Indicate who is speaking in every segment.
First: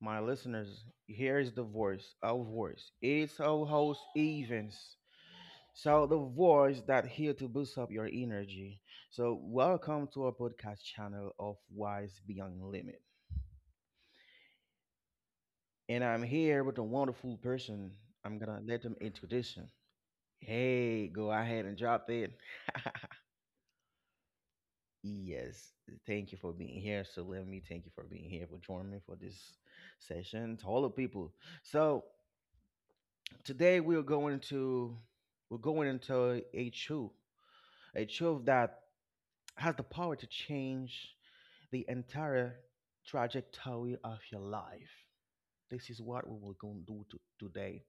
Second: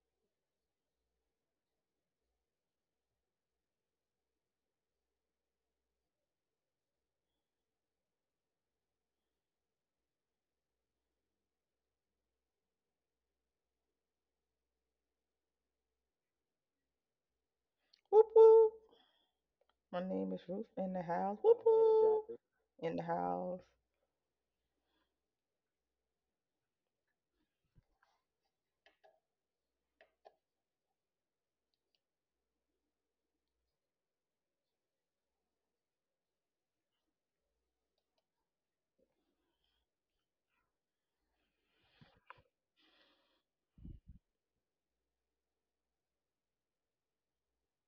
Speaker 1: my listeners, here is the voice, our voice. It's our host, Evans. So, the voice that here to boost up your energy. So, welcome to our podcast channel of Wise Beyond Limit. And I'm here with a wonderful person.
Speaker 2: Whoop
Speaker 1: I'm gonna
Speaker 2: whoop.
Speaker 1: let them introduce him.
Speaker 2: My name is Ruth in the
Speaker 1: Hey, go
Speaker 2: house. Whoop
Speaker 1: ahead and drop it.
Speaker 2: whoop. In the house.
Speaker 1: Yes, thank you for being here. So let me thank you for being here for joining me for this session. To all the people. So today we're going into a truth that has the power to change the entire trajectory of your life. This is what we will going to do today.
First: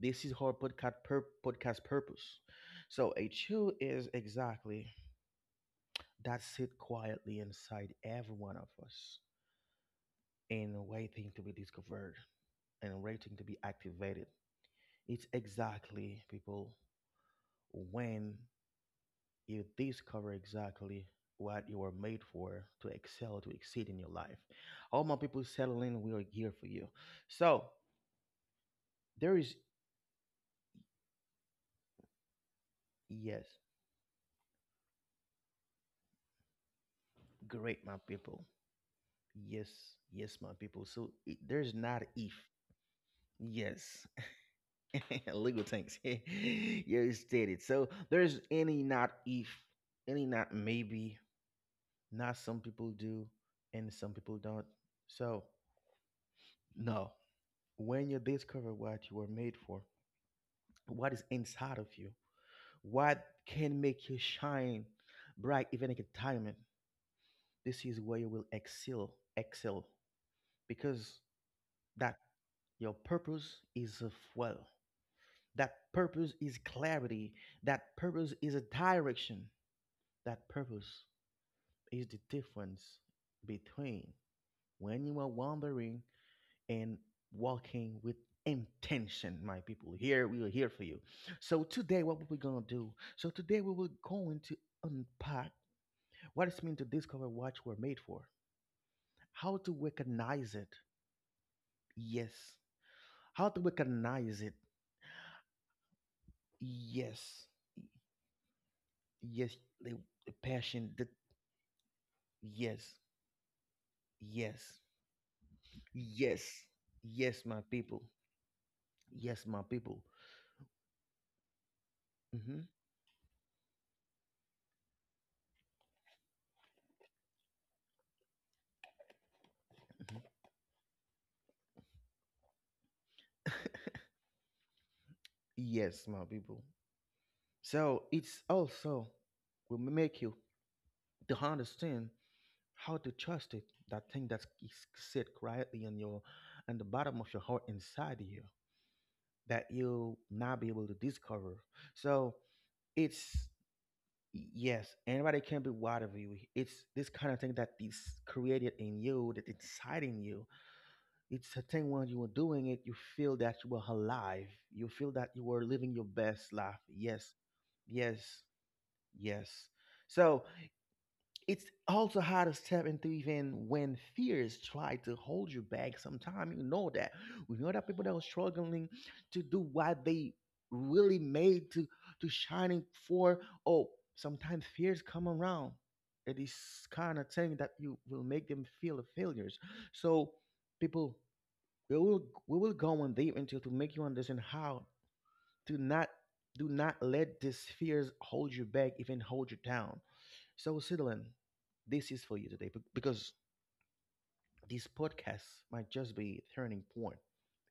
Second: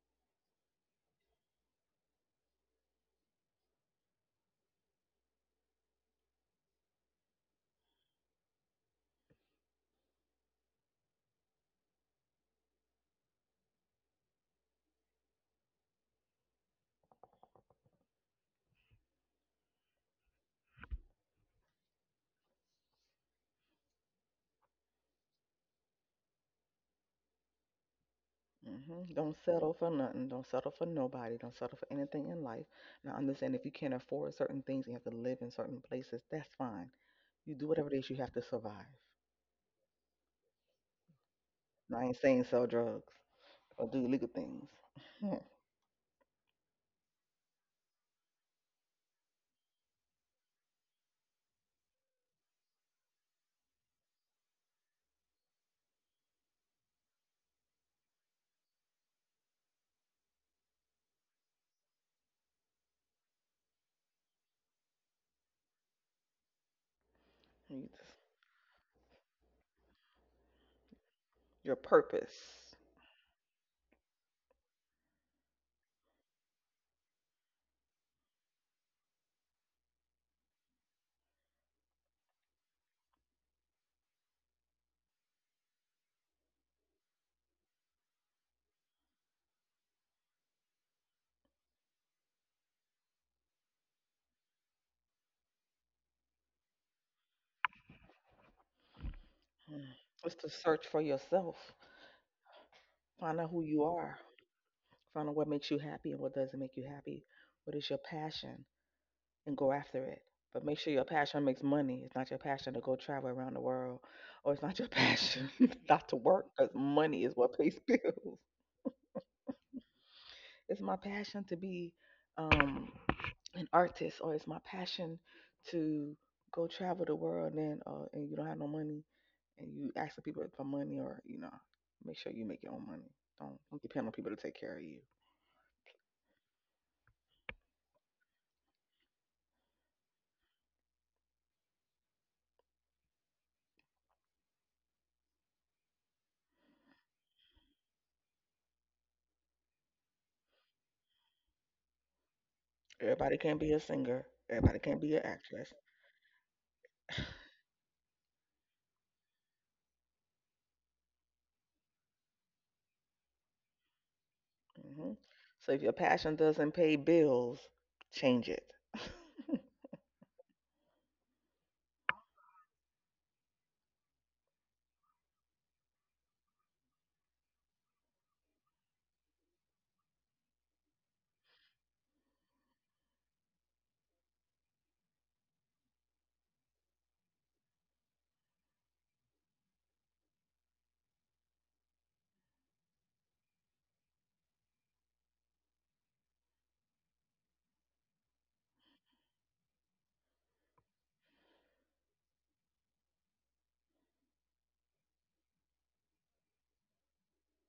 Speaker 1: This is our podcast purpose. So a truth is exactly that sit quietly inside every one of us and waiting to be discovered and waiting to be activated. It's exactly people when you discover exactly what you are made for to excel, to exceed in your life. All my people settle in. We are here for you. So there
Speaker 2: Don't
Speaker 1: is,
Speaker 2: settle for nothing. Don't settle for nobody. Don't settle for anything in life. Now, understand
Speaker 1: yes,
Speaker 2: if you can't afford certain things, you have to live in certain places. That's fine. You do
Speaker 1: great,
Speaker 2: whatever
Speaker 1: my
Speaker 2: it is you have to
Speaker 1: people.
Speaker 2: survive.
Speaker 1: Yes, yes, my people. So it, there's
Speaker 2: Now,
Speaker 1: not
Speaker 2: I ain't
Speaker 1: if.
Speaker 2: saying sell drugs or do
Speaker 1: Yes,
Speaker 2: illegal things. Hmm.
Speaker 1: legal things. You stated. So there's any not if, any not maybe, not some people do, and some people don't. So no, when you discover what you were made for, what is inside of you, what can make you shine bright even in retirement. This
Speaker 2: You
Speaker 1: is
Speaker 2: just-
Speaker 1: where you will excel, excel, because
Speaker 2: Your
Speaker 1: that
Speaker 2: purpose
Speaker 1: your purpose is a fuel. That purpose is clarity. That purpose is a direction. That purpose is the difference between when you are wandering and walking with intention, my people. Here we are here for you. So today, what we're gonna do? So today we will going to unpack what it means to discover what we're made for, how to
Speaker 2: mm, is to
Speaker 1: recognize it,
Speaker 2: search for yourself.
Speaker 1: yes,
Speaker 2: Find
Speaker 1: how
Speaker 2: out
Speaker 1: to
Speaker 2: who you are.
Speaker 1: recognize it,
Speaker 2: Find out what makes you happy and what doesn't make you happy.
Speaker 1: yes,
Speaker 2: What is your passion?
Speaker 1: yes,
Speaker 2: And go
Speaker 1: the,
Speaker 2: after it.
Speaker 1: the
Speaker 2: But make
Speaker 1: passion,
Speaker 2: sure
Speaker 1: the
Speaker 2: your passion makes money. It's not your passion to
Speaker 1: yes,
Speaker 2: go travel around the world, or it's
Speaker 1: yes,
Speaker 2: not your passion not to work
Speaker 1: yes,
Speaker 2: because money is
Speaker 1: yes,
Speaker 2: what
Speaker 1: my
Speaker 2: pays
Speaker 1: people,
Speaker 2: bills.
Speaker 1: yes, my people,
Speaker 2: It's my passion to be
Speaker 1: hmm,
Speaker 2: um, an artist, or it's my passion to go travel the world. And you don't have no money, and you asking people for money, or you know, make sure you make your own money. Don't depend on people to take care of you.
Speaker 1: yes, my people. So it's also will make you to understand how to trust it. That thing that is sit quietly in your in the bottom of your heart inside you that you'll not be able to discover. So
Speaker 2: Everybody
Speaker 1: it's
Speaker 2: can't be a singer. Everybody
Speaker 1: yes,
Speaker 2: can't be an
Speaker 1: anybody can be
Speaker 2: actress.
Speaker 1: wide of you. It's this kind of thing that is created in you, that inside in you. It's a thing when you are doing it, you feel that you are alive. You feel
Speaker 2: hmm
Speaker 1: that you are
Speaker 2: So if
Speaker 1: living
Speaker 2: your
Speaker 1: your
Speaker 2: passion
Speaker 1: best
Speaker 2: doesn't
Speaker 1: life.
Speaker 2: pay
Speaker 1: Yes,
Speaker 2: bills,
Speaker 1: yes,
Speaker 2: change it. hmm
Speaker 1: yes. So it's also how to step into even when fears try to hold you back. Sometimes you know that we know that people that are struggling to do what they really made to shining for. Oh, sometimes fears come around. It is kind of thing that you will make them feel the failures. So people, we will go on deep into to make you understand how to not do not let these fears hold you back, even hold you down. So, Sidlan, this is for you today because this podcast might just be a turning point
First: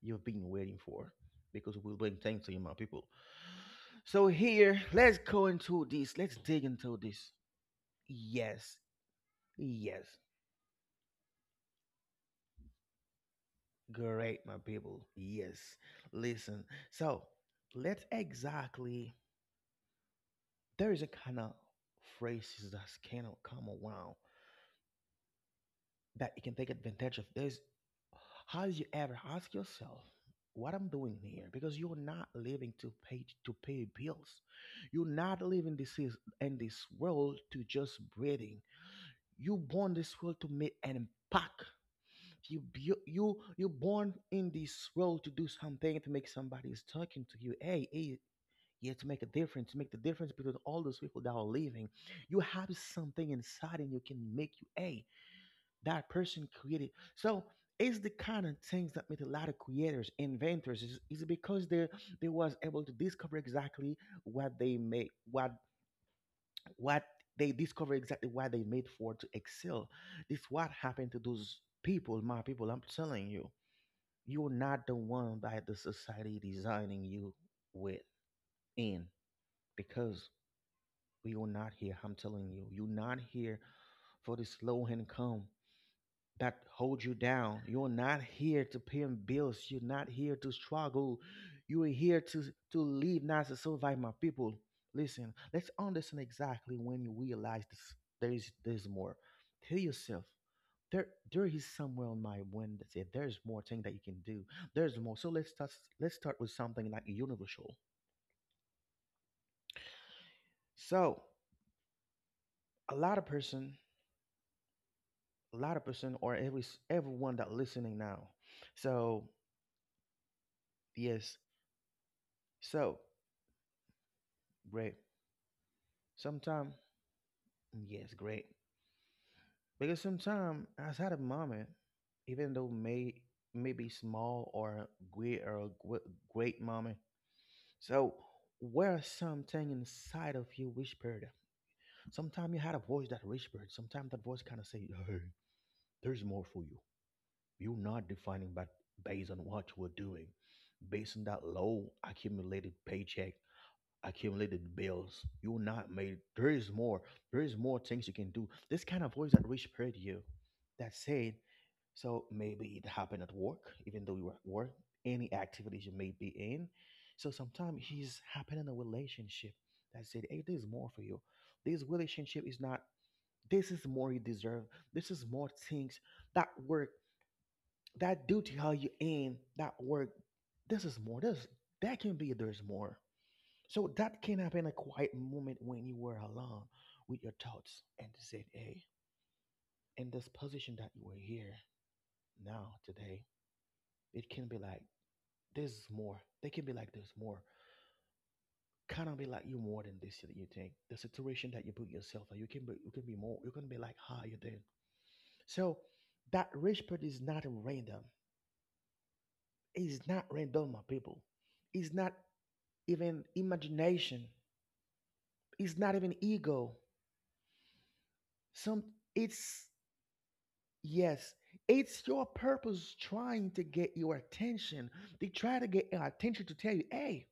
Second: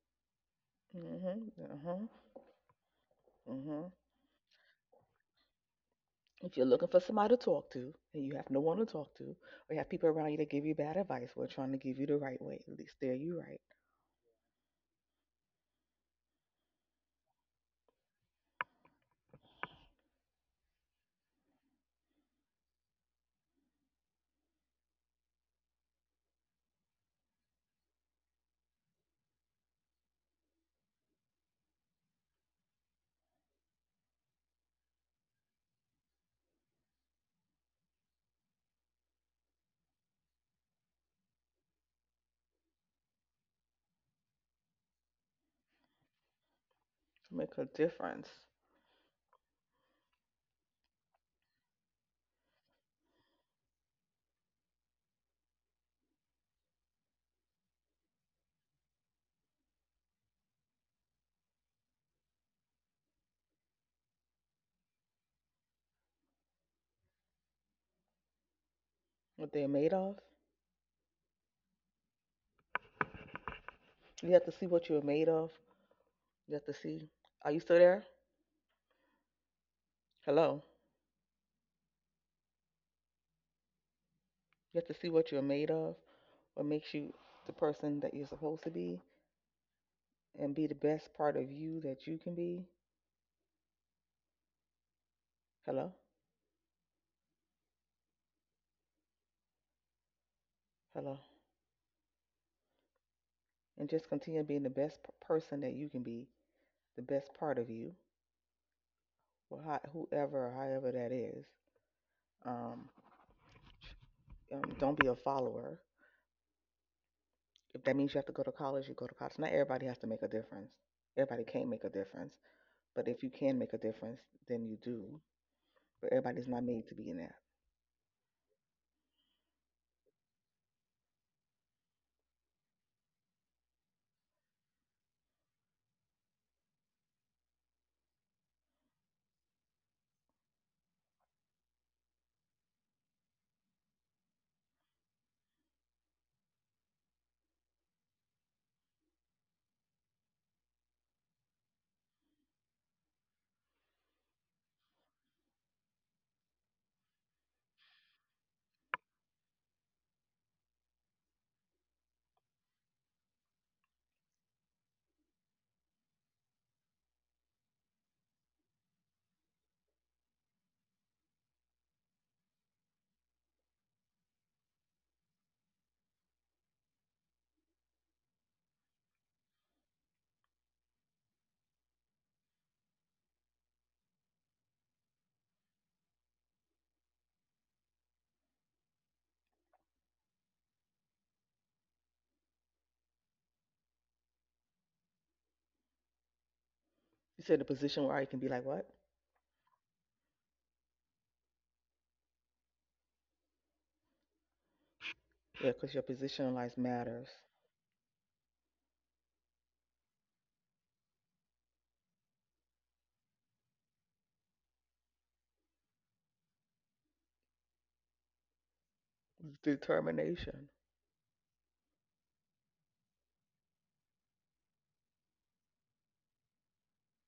Speaker 1: you've been waiting for because we'll
Speaker 2: Uh-huh.
Speaker 1: bring things to you, my people.
Speaker 2: hmm
Speaker 1: So, here, let's go into this. Let's
Speaker 2: If
Speaker 1: dig
Speaker 2: you're looking
Speaker 1: into
Speaker 2: for
Speaker 1: this.
Speaker 2: somebody to talk to and you have no
Speaker 1: Yes,
Speaker 2: one to talk to, or you have
Speaker 1: yes,
Speaker 2: people around you that give you bad advice, we're trying to give you the right way. At least there you right.
Speaker 1: great, my people. Yes, listen. So, let's exactly, there is a kind of phrases that's kind of come around that you can take advantage of this. Have you ever asked yourself what I'm doing here? Because you're not living to pay bills. You're not living this is in this world to just breathing. You born this world to make an impact. You you born in this world to do something to make somebody is talking to you.
Speaker 2: Make a
Speaker 1: Hey, hey,
Speaker 2: difference.
Speaker 1: yeah, to make a difference, to make the difference between all those people that are living. You have something inside and you can make you a that person created. So it's the kind of things that made a lot of creators, inventors, is because they was able to discover exactly what they make, what they discover exactly what they made for to
Speaker 2: What they're
Speaker 1: excel.
Speaker 2: made of.
Speaker 1: This what happened to those people, my people. I'm telling you,
Speaker 2: You have
Speaker 1: you're
Speaker 2: to see
Speaker 1: not
Speaker 2: what
Speaker 1: the
Speaker 2: you're made
Speaker 1: one
Speaker 2: of.
Speaker 1: that the society
Speaker 2: You have to
Speaker 1: designing
Speaker 2: see.
Speaker 1: you
Speaker 2: Are you still
Speaker 1: with
Speaker 2: there?
Speaker 1: in because
Speaker 2: Hello.
Speaker 1: we are not here. I'm telling you, you're not here for this
Speaker 2: You
Speaker 1: low
Speaker 2: have to see what you're
Speaker 1: income.
Speaker 2: made of,
Speaker 1: That
Speaker 2: what makes
Speaker 1: hold
Speaker 2: you
Speaker 1: you
Speaker 2: the
Speaker 1: down. You're
Speaker 2: person that
Speaker 1: not
Speaker 2: you're supposed
Speaker 1: here
Speaker 2: to
Speaker 1: to
Speaker 2: be,
Speaker 1: pay bills. You're not here to
Speaker 2: and be the best
Speaker 1: struggle.
Speaker 2: part of you
Speaker 1: You are
Speaker 2: that you
Speaker 1: here
Speaker 2: can be.
Speaker 1: to live, not to survive, my people. Listen, let's
Speaker 2: Hello.
Speaker 1: understand exactly when you realize this. There is there's more. Tell yourself there
Speaker 2: Hello.
Speaker 1: there is somewhere on my mind that said there's more thing
Speaker 2: And
Speaker 1: that you
Speaker 2: just
Speaker 1: can
Speaker 2: continue
Speaker 1: do.
Speaker 2: being the
Speaker 1: There's
Speaker 2: best
Speaker 1: more. So
Speaker 2: person that you can
Speaker 1: let's
Speaker 2: be,
Speaker 1: start with something
Speaker 2: the
Speaker 1: like
Speaker 2: best part of
Speaker 1: universal.
Speaker 2: you, or how, whoever, or however that
Speaker 1: So
Speaker 2: is. Um,
Speaker 1: a lot of person,
Speaker 2: don't be a
Speaker 1: a
Speaker 2: follower.
Speaker 1: lot of person, or every everyone that
Speaker 2: If that
Speaker 1: listening
Speaker 2: means you have
Speaker 1: now.
Speaker 2: to go to college, you go to
Speaker 1: So
Speaker 2: college. Not everybody has to make a difference.
Speaker 1: yes,
Speaker 2: Everybody can't make a difference,
Speaker 1: so
Speaker 2: but if you can make a difference, then you
Speaker 1: great.
Speaker 2: do. But everybody's not
Speaker 1: Sometime,
Speaker 2: made to be in that.
Speaker 1: yes, great. Because sometime I had a moment, even though may maybe small or great or great moment. So where something inside of you whispered. Sometimes you had a voice that whispered. Sometimes that voice kind of said, "Hey, there's more for you. You're not defining, but based on what you were doing, based on that low accumulated paycheck, accumulated bills. You're not made. There is more. There is more things you can do. This kind of voice that whispered you, that said, so maybe it happened at work, even though you were at work, any activities you may be in. So sometimes he's happening in a relationship that said, hey, there's more for you. This relationship is not, this is more you deserve. This is more things that work, that duty how you in, that work. This is more. This that can be there's more. So that can happen a quiet moment when you were alone with your thoughts and said, hey, in this position that you were here now today, it can be like, there's more. They can be like, there's more.
Speaker 2: You said the position where you can be like what?
Speaker 1: Kind of be like you more than this that you think. The situation that you put yourself in, you can be more, you can be like higher than.
Speaker 2: Yeah,
Speaker 1: So
Speaker 2: because your position
Speaker 1: that
Speaker 2: in life
Speaker 1: rich part is
Speaker 2: matters.
Speaker 1: not random. It's not random, my people. It's not even imagination. It's not even ego. Some it's
Speaker 2: Determination.
Speaker 1: yes, it's your purpose trying to get your attention. They try to get your attention to tell you, hey.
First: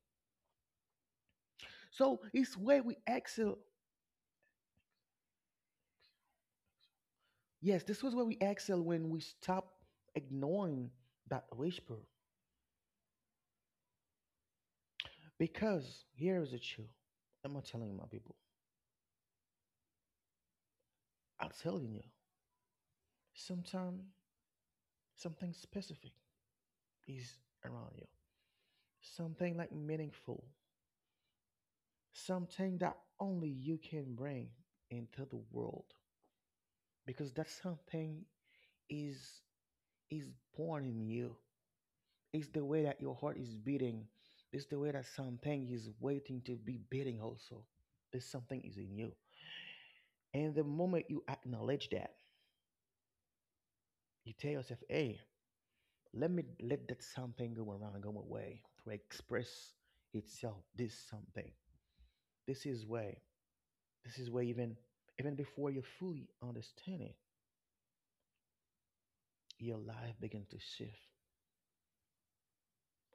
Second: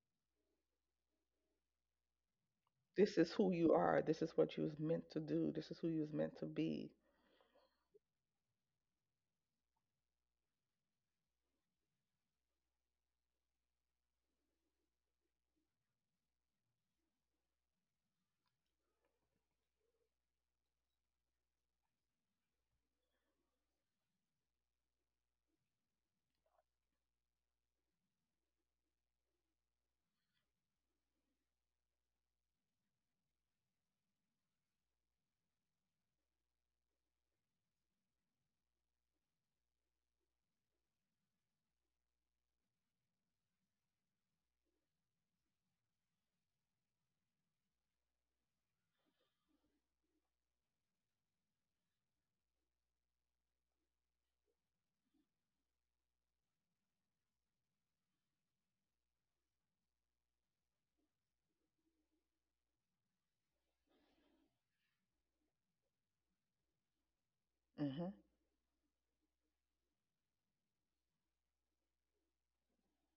Speaker 1: So it's where we
Speaker 2: This is who
Speaker 1: excel.
Speaker 2: you are. This is what you was meant to do. This is who you was meant to be.
Speaker 1: Yes, this was where we excel when we stop ignoring that whisper. Because here is the truth. I'm not telling my people. I'm telling you. Sometimes something specific is around you. Something like meaningful. Something that only you can bring into the world. Because that something is is born in you. It's the way that your heart is beating. It's the way that something is waiting to be beating also. There's something is in you. And the moment you acknowledge that, you tell yourself, hey, let me let that something go around and go away to express itself this something. This is where this is where even even before you fully understand it,
Speaker 2: hmm
Speaker 1: your life begins to shift.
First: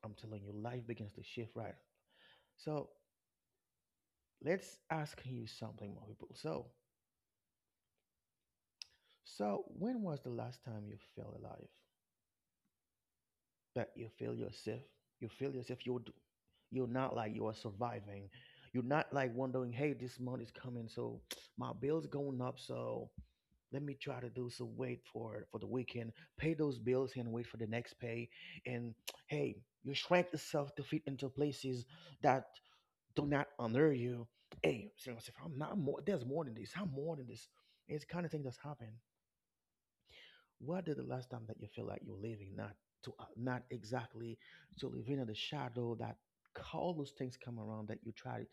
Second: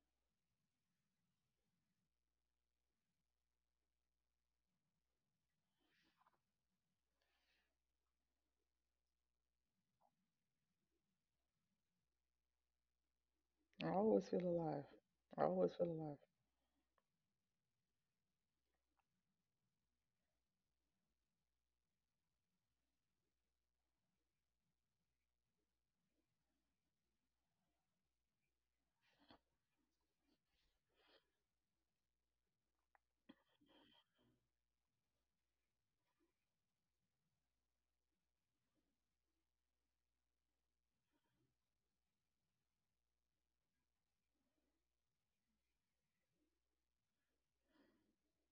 Speaker 1: I'm telling you, life begins to shift, right? So let's ask you something, more people. So so, when was the last time you felt alive?
Speaker 2: I
Speaker 1: That you
Speaker 2: always
Speaker 1: feel
Speaker 2: feel
Speaker 1: yourself?
Speaker 2: alive.
Speaker 1: You
Speaker 2: I
Speaker 1: feel
Speaker 2: always
Speaker 1: yourself?
Speaker 2: feel alive.
Speaker 1: You're not like you are surviving. You're not like wondering, hey, this month is coming, so my bills going up, so let me try to do some wait for the weekend, pay those bills and wait for the next pay. And hey, you shrink yourself to fit into places that do not honor you. Hey, so yourself, I'm not more. There's more than this. I'm more than this. It's kind of thing that's happened. What did the last time that you feel like you're living not to not exactly to live in the shadow that all those things come around that you try,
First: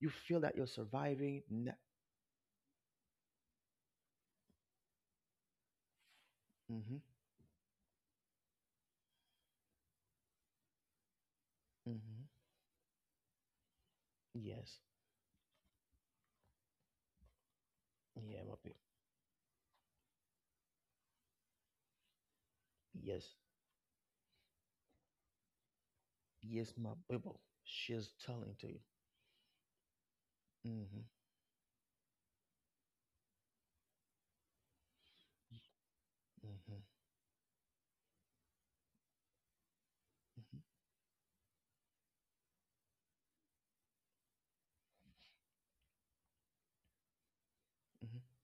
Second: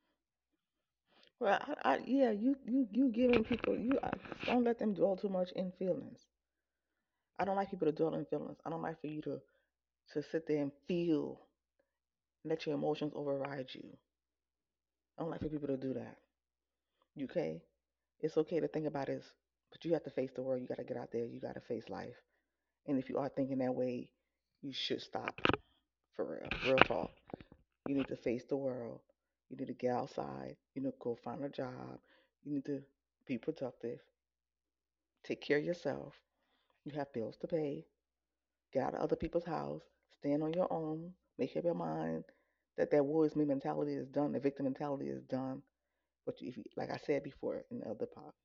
Speaker 1: you feel that you're surviving.
Speaker 2: Well,
Speaker 1: Na-
Speaker 2: I yeah, you giving people. Don't let them dwell too much in feelings.
Speaker 1: mm-hmm,
Speaker 2: I don't like people to dwell in feelings. I don't like for you to sit there and feel,
Speaker 1: mm-hmm.
Speaker 2: let your emotions override you.
Speaker 1: Yes,
Speaker 2: I don't like for people to do that. You? Okay, it's
Speaker 1: yeah, my
Speaker 2: okay to
Speaker 1: people.
Speaker 2: think about this, but you have to face the world. You got to get out there. You got to face life. And if you are
Speaker 1: Yes,
Speaker 2: thinking that way, you should stop for real.
Speaker 1: yes,
Speaker 2: Real
Speaker 1: my
Speaker 2: talk.
Speaker 1: people.
Speaker 2: You need
Speaker 1: She's
Speaker 2: to face
Speaker 1: telling
Speaker 2: the
Speaker 1: to you.
Speaker 2: world. You need to get outside. You need to
Speaker 1: Mm-hmm,
Speaker 2: go find a job. You need to be productive. Take care of yourself.
Speaker 1: mm-hmm,
Speaker 2: You have bills to pay. Get out of other people's house. Stand on
Speaker 1: mm-hmm,
Speaker 2: your own. Make up your mind that that woe is me mentality is done. The victim mentality is done. But if you, like I said before in the other part,
Speaker 1: mm-hmm.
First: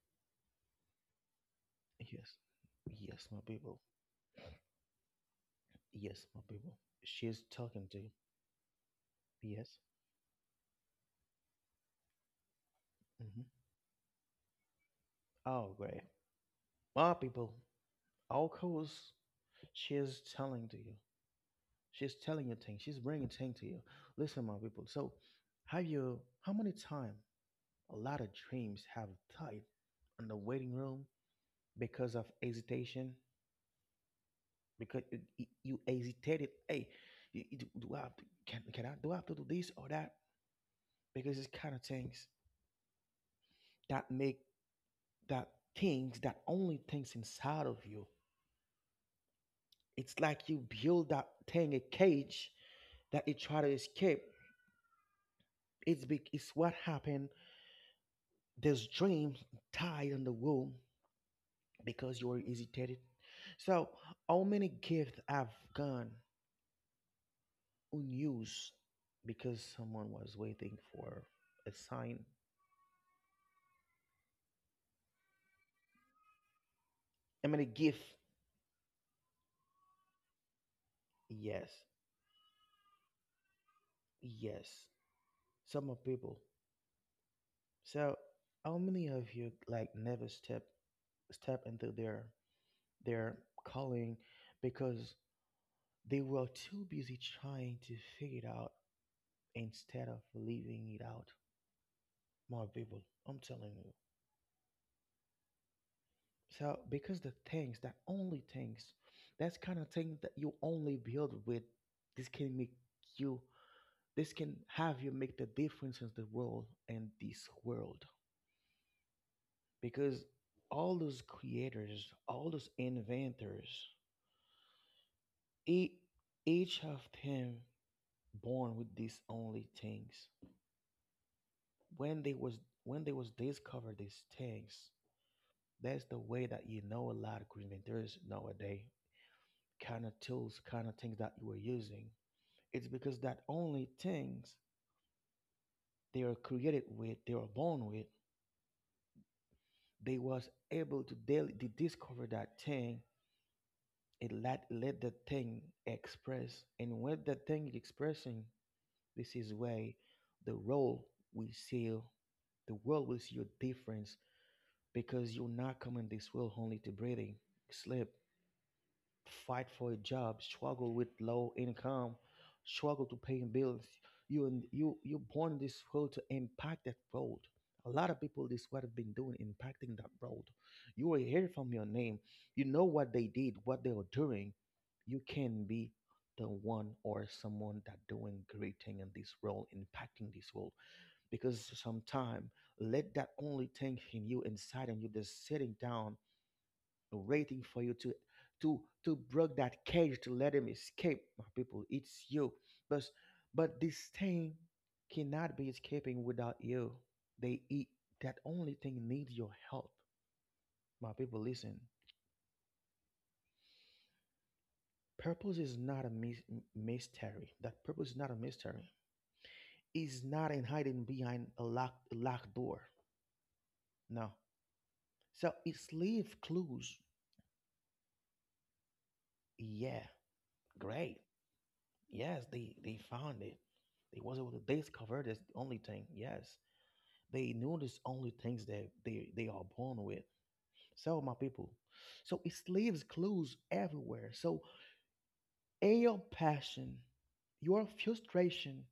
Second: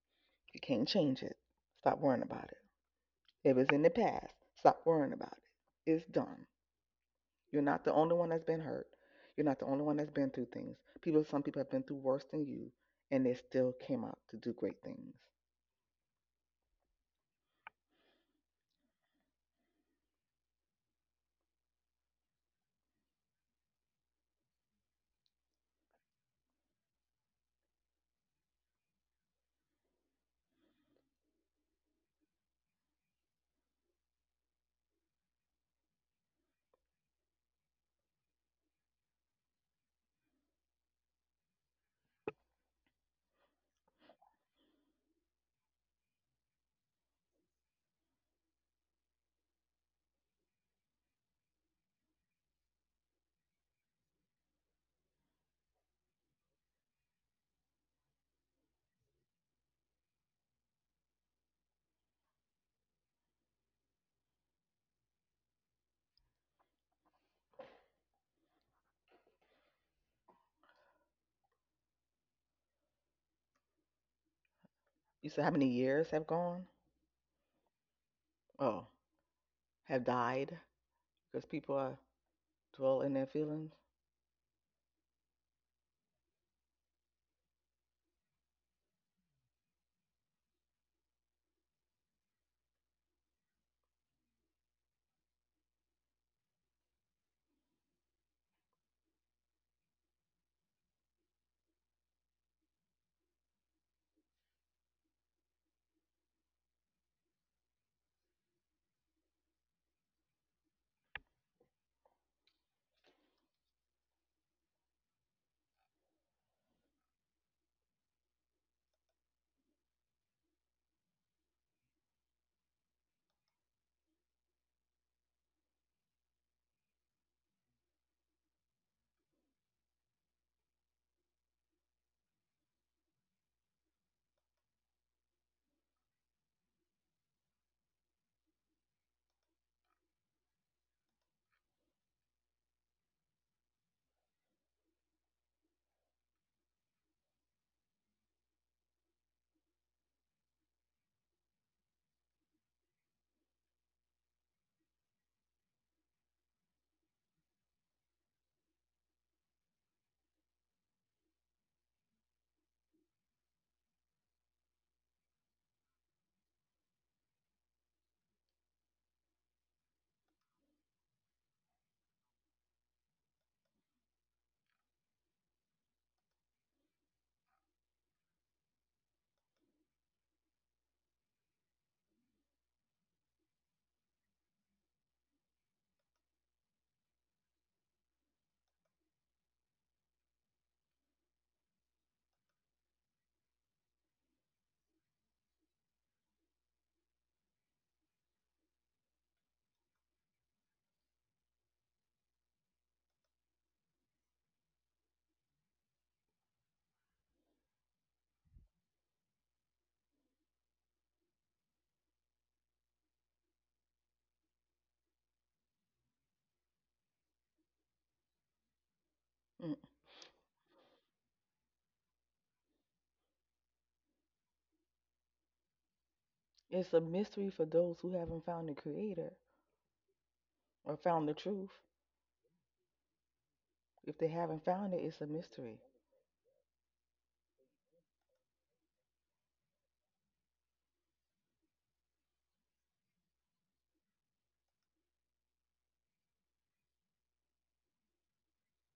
Speaker 2: you can't change it. Stop worrying
Speaker 1: Yes,
Speaker 2: about it.
Speaker 1: yes, my
Speaker 2: If it's
Speaker 1: people.
Speaker 2: in the past, stop worrying about it. It's
Speaker 1: Yes, my
Speaker 2: done.
Speaker 1: people. She's
Speaker 2: You're not
Speaker 1: talking
Speaker 2: the
Speaker 1: to you.
Speaker 2: only one that's been hurt. You're not the
Speaker 1: Yes.
Speaker 2: only one that's been through things. People, some people have been through worse than you, and they
Speaker 1: Mm-hmm.
Speaker 2: still came out to do great things.
Speaker 1: Oh, great. My people, all course, she's telling to you. She's telling you things. She's bringing things to you. Listen, my people. So, have you? How many time a lot of dreams have died in the waiting room because of hesitation? Because it, you hesitated. Hey, do, do I have to, can I do I have to do this or that? Because it's kind of things that make that things that only things inside of you. It's like you build that thing a cage that it try to escape. It's big. It's what happened there's dreams tied on the wall because you are hesitated. So, how many gifts have gone unused because someone was waiting for a sign?
Speaker 2: You said how many years have gone?
Speaker 1: How many gifts?
Speaker 2: Oh, have died because
Speaker 1: Yes,
Speaker 2: people are dwell in their feelings.
Speaker 1: yes. Some of people. So, how many of you like never step into their calling because they were too busy trying to figure it out instead of leaving it out? More people. I'm telling you. So because the things that only things, that's kind of thing that you only build with. This can make you. This can have you make the difference in the world and this world. Because all those creators, all those inventors, e- each of them born with these only things. When they was discovered these things, that's the way that you know a lot of inventors nowadays. Kind of tools, kind of things that you were using. It's because that only things they are created with, they are born with, they was able to daily to discover that thing. It let the thing express, and when the thing is expressing, this is where the role we see, the world will see your difference because you're not coming this world only to breathing, sleep, fight for a job, struggle with low income, struggle to paying bills. You and you born in this world to impact that world. A lot of people this what have been doing impacting that world. You will hear from your name. You know what they did, what they were doing. You can be the one or someone that doing great thing in this world, impacting this world. Because sometime let that only thing in you inside and you just sitting down waiting for you to to break that cage to let him escape, my people, it's you. But but this thing cannot be escaping without you. They eat that only thing needs your help. My people, listen, purpose is not a mystery. That purpose is not a mystery,
Speaker 2: Mm.
Speaker 1: is not in hiding behind a locked door. No. So it's leave
Speaker 2: It's a
Speaker 1: clues.
Speaker 2: mystery for those who haven't found the Creator
Speaker 1: Yeah,
Speaker 2: or
Speaker 1: great.
Speaker 2: found the truth.
Speaker 1: Yes, they found it.
Speaker 2: If
Speaker 1: They
Speaker 2: they
Speaker 1: was able
Speaker 2: haven't
Speaker 1: to
Speaker 2: found it, it's a
Speaker 1: discover this
Speaker 2: mystery.
Speaker 1: only thing. Yes, they knew this only things that they are born with. So my people, so it leaves clues everywhere. So in your passion, your frustration,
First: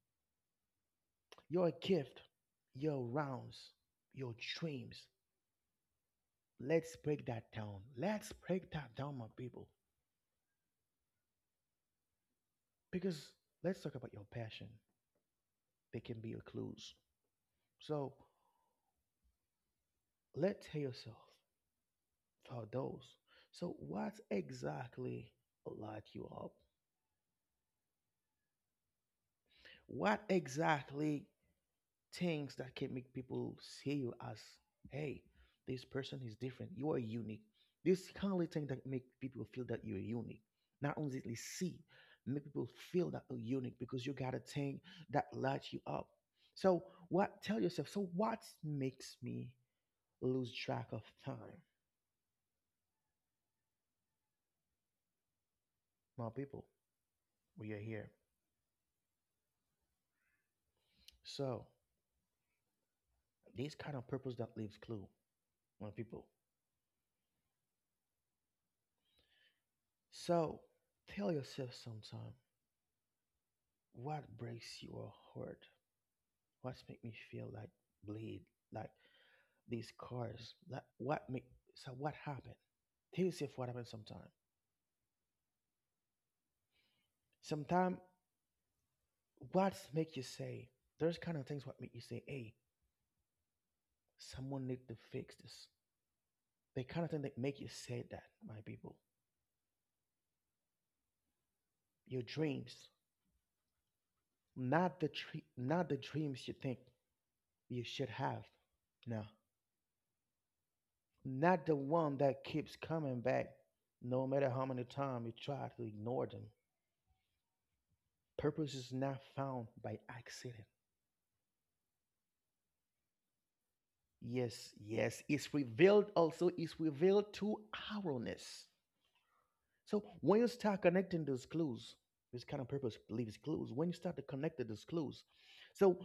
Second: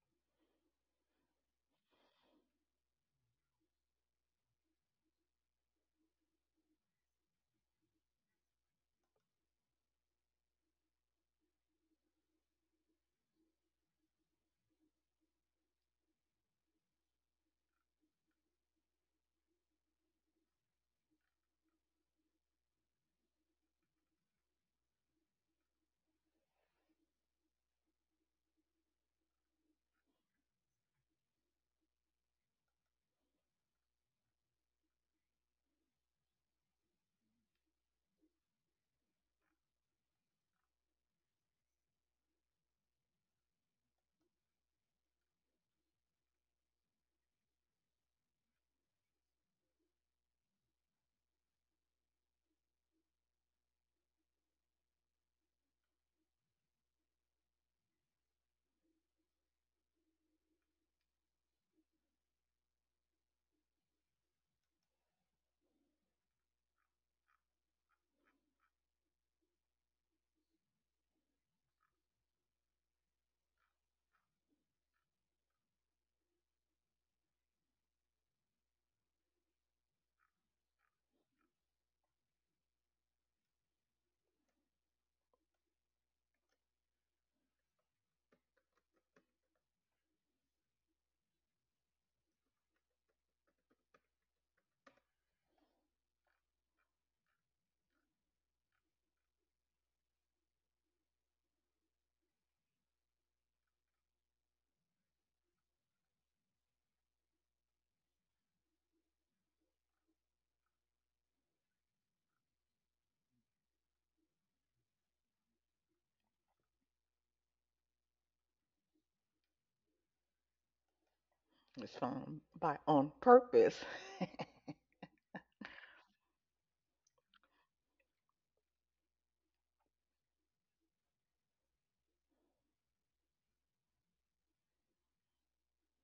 Speaker 1: your gift, your rounds, your dreams. Let's break that down. Let's break that down, my people. Because let's talk about your passion. They can be your clues. So let's hear yourself, for those. So, what exactly light you up? What exactly things that can make people see you as, hey, this person is different. You are unique. This kind of thing that make people feel that you're unique. Not only they see, make people feel that you're unique because you got a thing that lights you up. So, what? Tell yourself. So, what makes me lose track of time? My people, we are here. So, this kind of purpose that leaves clue, when people. So tell yourself sometime what breaks your heart, what make me feel like bleed, like these cars, like what make, so what happened. Tell yourself what happened sometime. Sometime what make you say, there's kind of things what make you say, hey, someone need to fix this. They kind of thing that make you say that, my people. Your dreams, not the dreams you think you should have. No, not the one that keeps coming back no matter how many times you try to ignore them. Purpose is not found by accident.
Speaker 2: It's found by on purpose.
Speaker 1: Yes, yes, it's revealed also, it's revealed to ourness. So when you start connecting those clues, this kind of purpose leaves clues. When you start to connect those clues, so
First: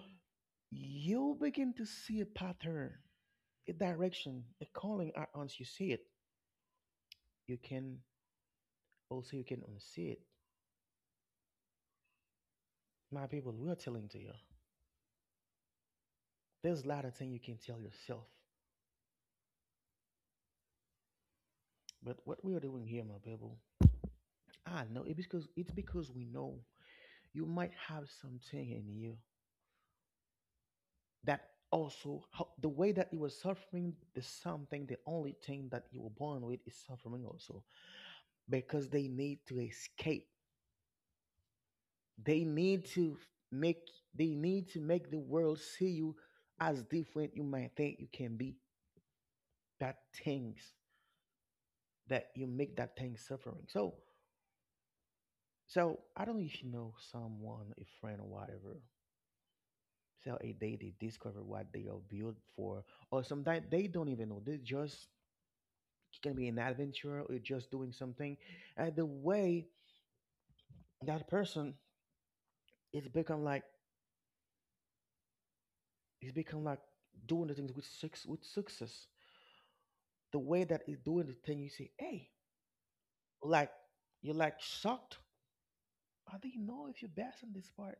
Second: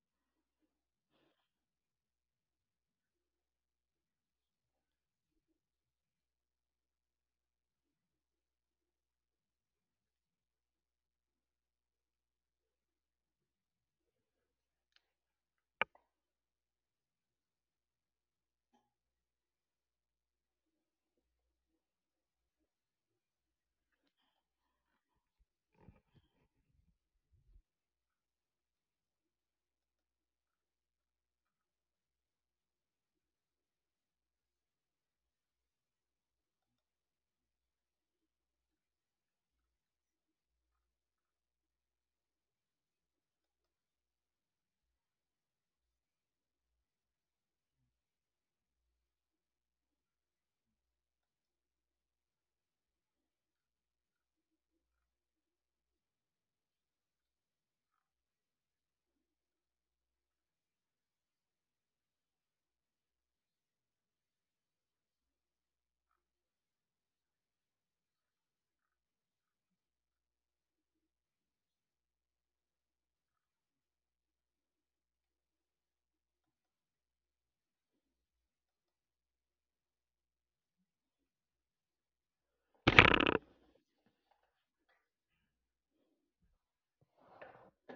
Speaker 1: you begin to see a pattern, a direction, a calling. Once you see it, you can also you can unsee it. My people, we are telling to you. There's a lot of things you can tell yourself. But what we are doing here, my people, I know it because it's because we know you might have something in you that also how, the way that you were suffering the something, the only thing that you were born with is suffering also because they need to escape, they need to make, they need to make the world see you as different. You might think you can be that things, that you make that thing suffering. So, so I don't know if you know someone, a friend or whatever. So a day they discover what they are built for, or sometimes they don't even know. They just can be an adventurer or just doing something, and the way that person is become like is become like doing the things with success. With success, the way that is doing the thing, you say, "Hey, like you're like shocked. I do not know if you're best in this part."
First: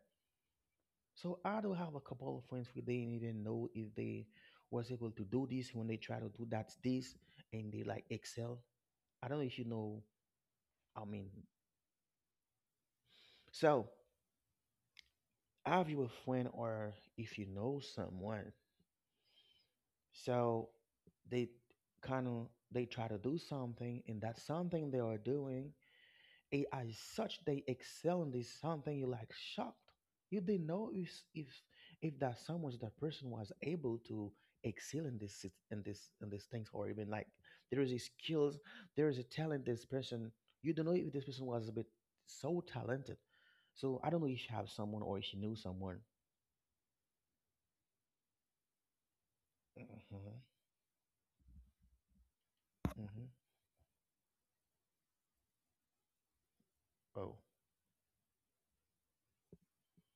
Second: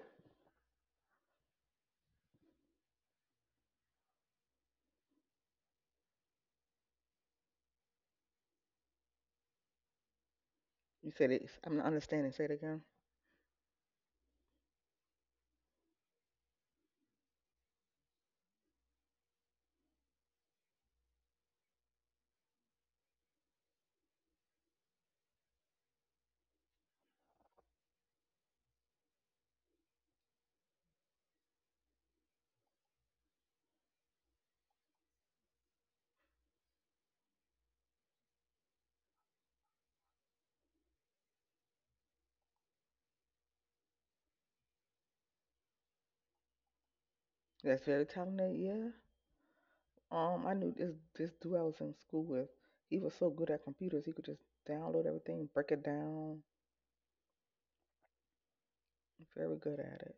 Speaker 1: So I do have a couple of friends where they didn't know if they was able to do this when they try to do that this and they like excel. I don't know if you know, I
Speaker 2: You
Speaker 1: mean.
Speaker 2: said it's. I'm not understanding. Say it again.
Speaker 1: So have you a friend or if you know someone, so they kind of they try to do something and that's something they are doing, AI is such they excel in this something, you like shocked. You didn't know if that someone, that person was able to excel in this in this, in these things, or even like there is a skills, there is a talent, this person you don't know if this person was a bit so talented. So I don't know if you have someone or if you knew someone.
Speaker 2: That's very telling. That, yeah.
Speaker 1: Hmm.
Speaker 2: I knew this dude I was in school with. He was
Speaker 1: Hmm.
Speaker 2: so good at computers. He could just download everything, break it down.
Speaker 1: Oh.
Speaker 2: Very good at it.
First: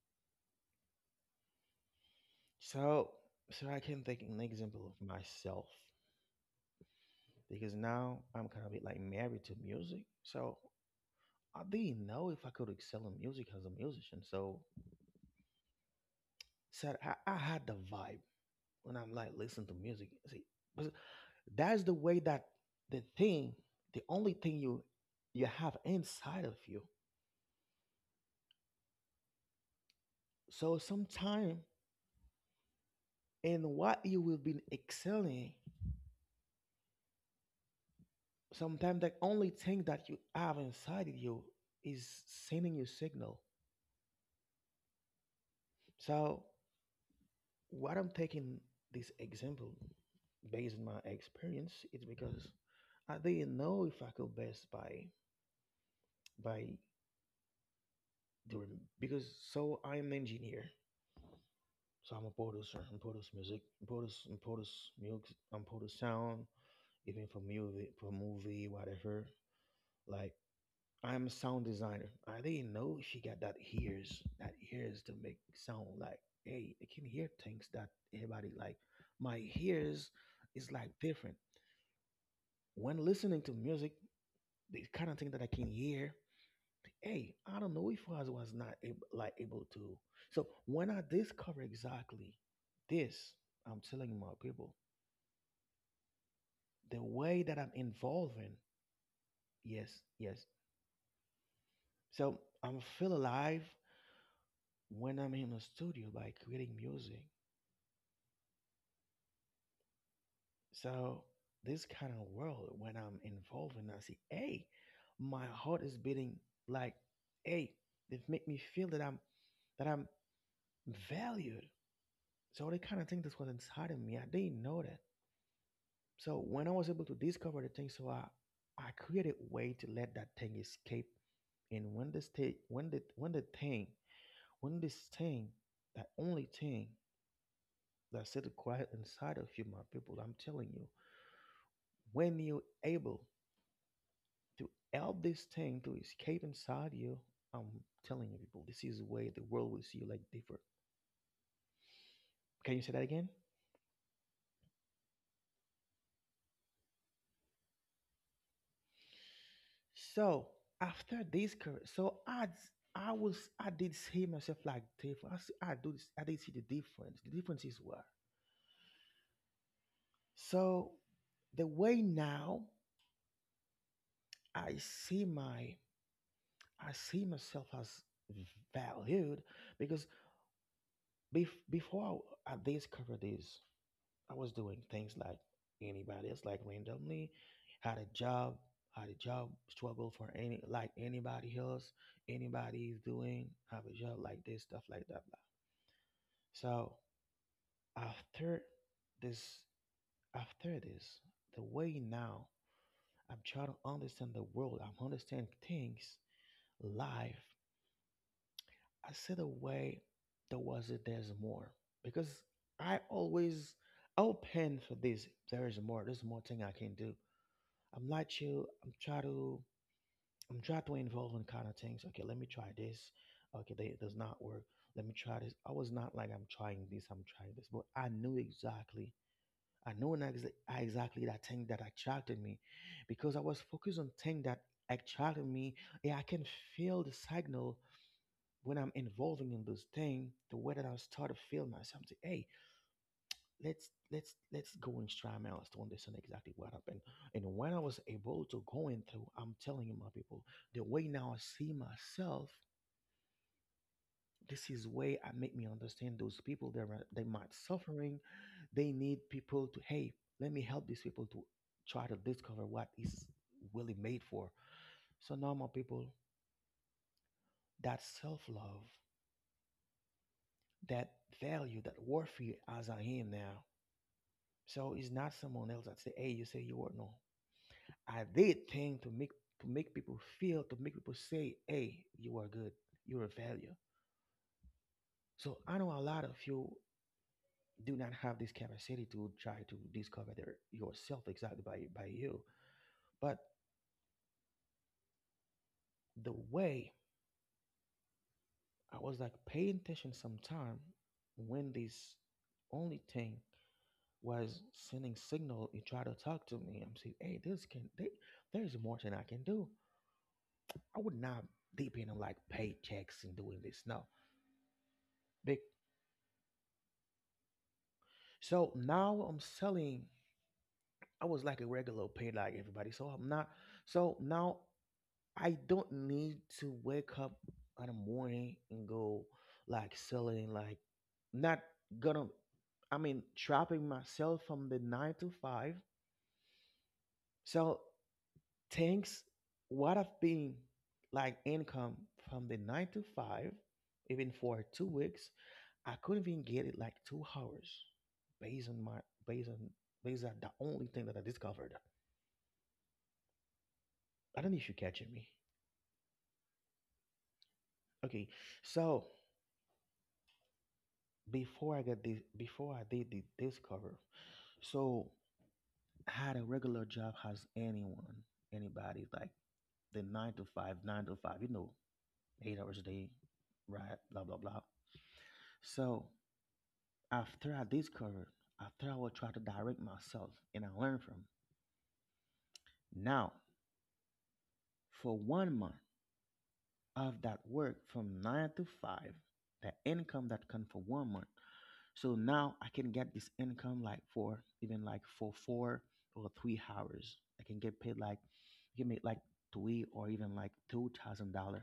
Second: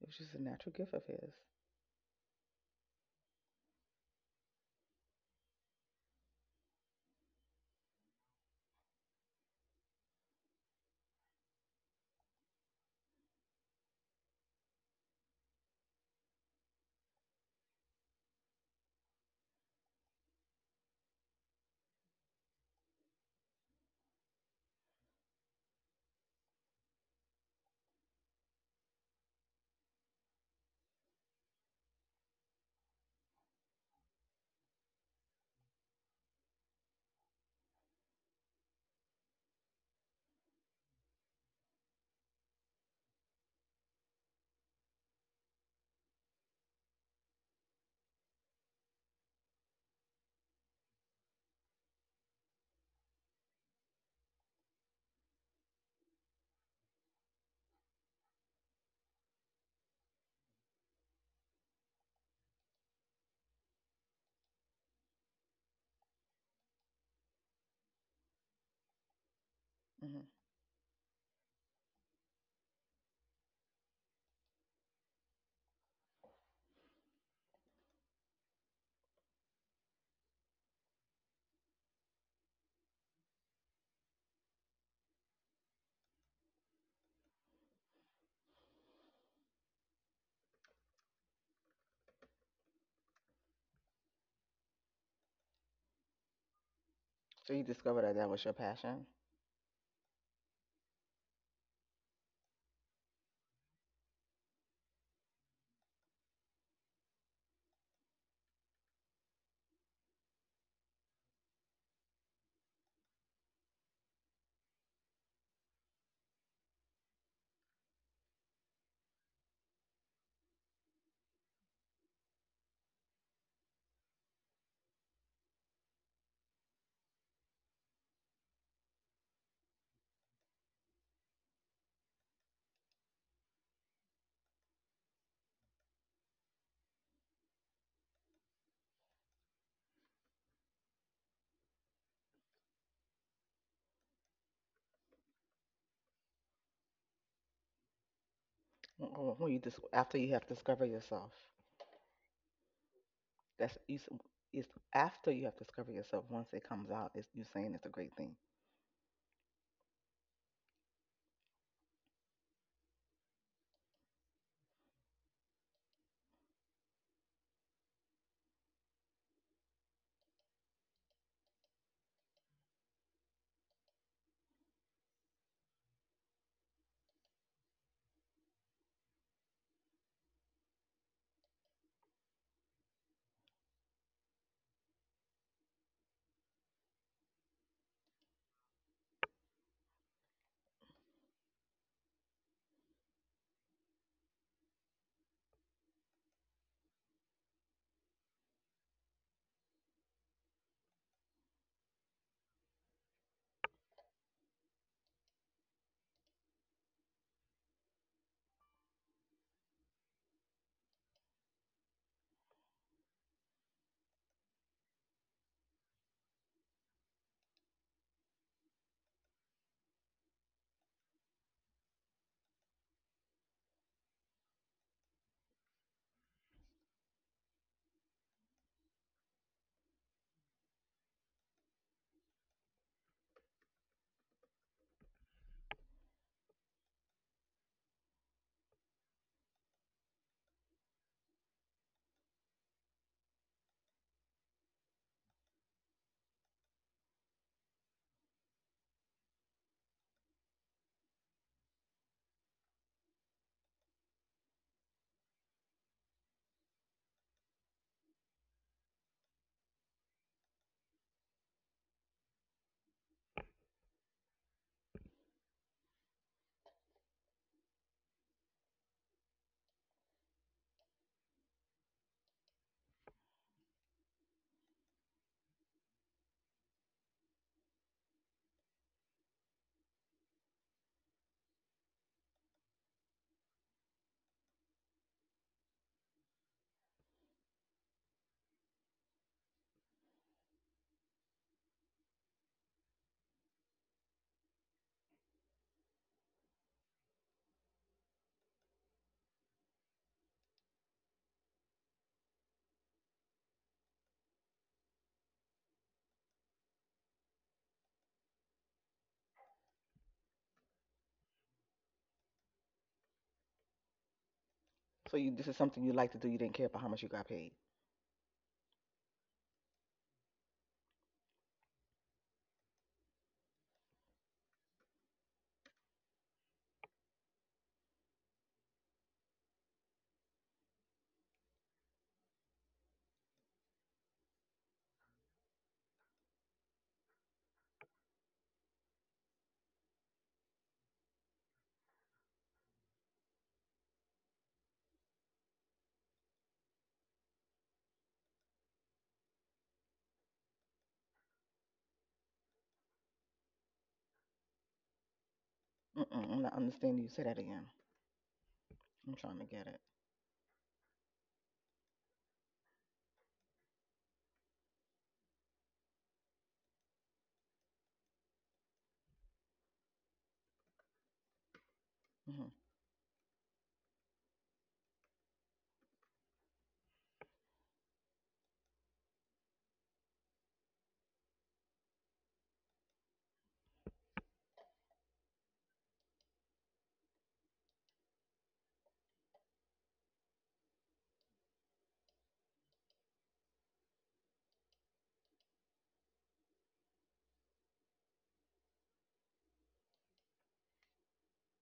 Speaker 2: It was just a natural gift of his.
Speaker 1: So so I can take an example of myself because now I'm kind of bit like married to music. So I didn't know if I could excel in music as a musician. So said I had the vibe when I'm like listen to music. See, but that's the way that the thing, the only thing you you have inside of you. So sometime in what you will be excelling, sometimes the only thing that you have inside of you is sending you signal. So what I'm taking this example based on my experience is because I didn't know if I could best by doing because so I'm an engineer, so I'm a producer, I'm produce music, produce I'm produce music, I'm produce sound, even for movie, whatever.
Speaker 2: hmm
Speaker 1: Like I'm a sound designer. I didn't know she got that ears to make sound. Like hey, I can hear things that everybody like. My ears is like different. When listening to music, the kind of thing that I can hear, hey, I don't know if I was not able, like able to. So when I discover exactly this, I'm telling my people the way
Speaker 2: So
Speaker 1: that
Speaker 2: you
Speaker 1: I'm
Speaker 2: discovered that that was your
Speaker 1: involving.
Speaker 2: passion,
Speaker 1: Yes, yes. So I'm feel alive when I'm in the studio by creating music. So this kind of world when I'm involving, I see, hey, my heart is beating like, hey, it make me feel that I'm valued. So they kind of think that's was inside of me. I didn't know that. So when I was able to discover the thing, so I created a way to let that thing escape. And when this thing, when the thing, when this thing, that only thing that's still quiet inside of you, my people, I'm telling you, when you're able to help this thing to escape inside you, I'm telling you, people, this is
Speaker 2: when
Speaker 1: the
Speaker 2: when-
Speaker 1: way the
Speaker 2: when you
Speaker 1: world will see you
Speaker 2: after
Speaker 1: like
Speaker 2: you have
Speaker 1: different.
Speaker 2: discovered yourself.
Speaker 1: Can you say that again?
Speaker 2: That's you. It's after you have discovered yourself. Once it comes out, it's you saying it's a great thing.
Speaker 1: So after this, so I was I did see myself like different. I I did see the difference. The difference is what. So the way now I see my I see myself as valued because before I discovered this, I was doing things like anybody else, like randomly, had a job, had a job struggle for any like anybody else, anybody is doing, have a job like this, stuff like that. So after this, after this, the way now I'm trying to understand the world. I'm understand things, life. I see the way there was it. There's more because I always open for this. There is more. There's more thing I can do. I'm not you. I'm trying to. I'm trying to involve in kind of things. Okay, let me try this. Okay, they, it does not work. Let me try this. I was not like I'm trying this. I'm trying this, but I knew exactly I know not ex- are exactly that thing that attracted me because I was focused on thing that attracted me. Yeah, I can feel the signal when I'm involving in those thing. The way that I start to feel myself say, hey, let's go and try my else to understand exactly what happened. And when I was able to go in through, I'm telling you my people, the way now I see myself, this is way I make me understand those people. They're they might suffering. They need people to, hey, let me help these people to try to discover what is really made for. So now my people, that self love, that value, that worth you as I am now. So it's not someone else that say, hey, you say you are, no. I did thing to make people feel, to make people say, hey, you are good, you're a value. So I know a lot of you do not have this capacity to try to discover their yourself exactly by you. But the way I was like paying attention sometime, when this only thing was sending signal, you try to talk to me. I'm saying, hey, this can they, there's more than I can do. I would not depend on like paychecks and doing this. No.
Speaker 2: So you, this is
Speaker 1: Big.
Speaker 2: something you like to do. You didn't care about how much you got paid.
Speaker 1: So now I'm selling, I was like a regular paid like everybody. So I'm not, so now I don't need to wake up in the morning and go like selling like, not gonna, trapping myself from the nine to five. So thanks, what I've been like income from the nine to five, even for 2 weeks, I couldn't even get it like 2 hours, based on my, based on, based on the only thing that I discovered. I don't know if you're catching me.
Speaker 2: Mm-mm, I'm not understanding you. Say that again.
Speaker 1: Okay. So
Speaker 2: I'm trying to get it.
Speaker 1: before I got this, before I did the discover, so I had a regular job as anyone, anybody, like the nine to five,
Speaker 2: hmm
Speaker 1: 8 hours a day, right? Blah blah blah. So after I discovered, after I would try to direct myself and I learn from. Now, for 1 month of that work from nine to five, the income that come for 1 month, so now I can get this income like for even like for 4 or 3 hours, I can get paid like, I can make like three or even like $2,000,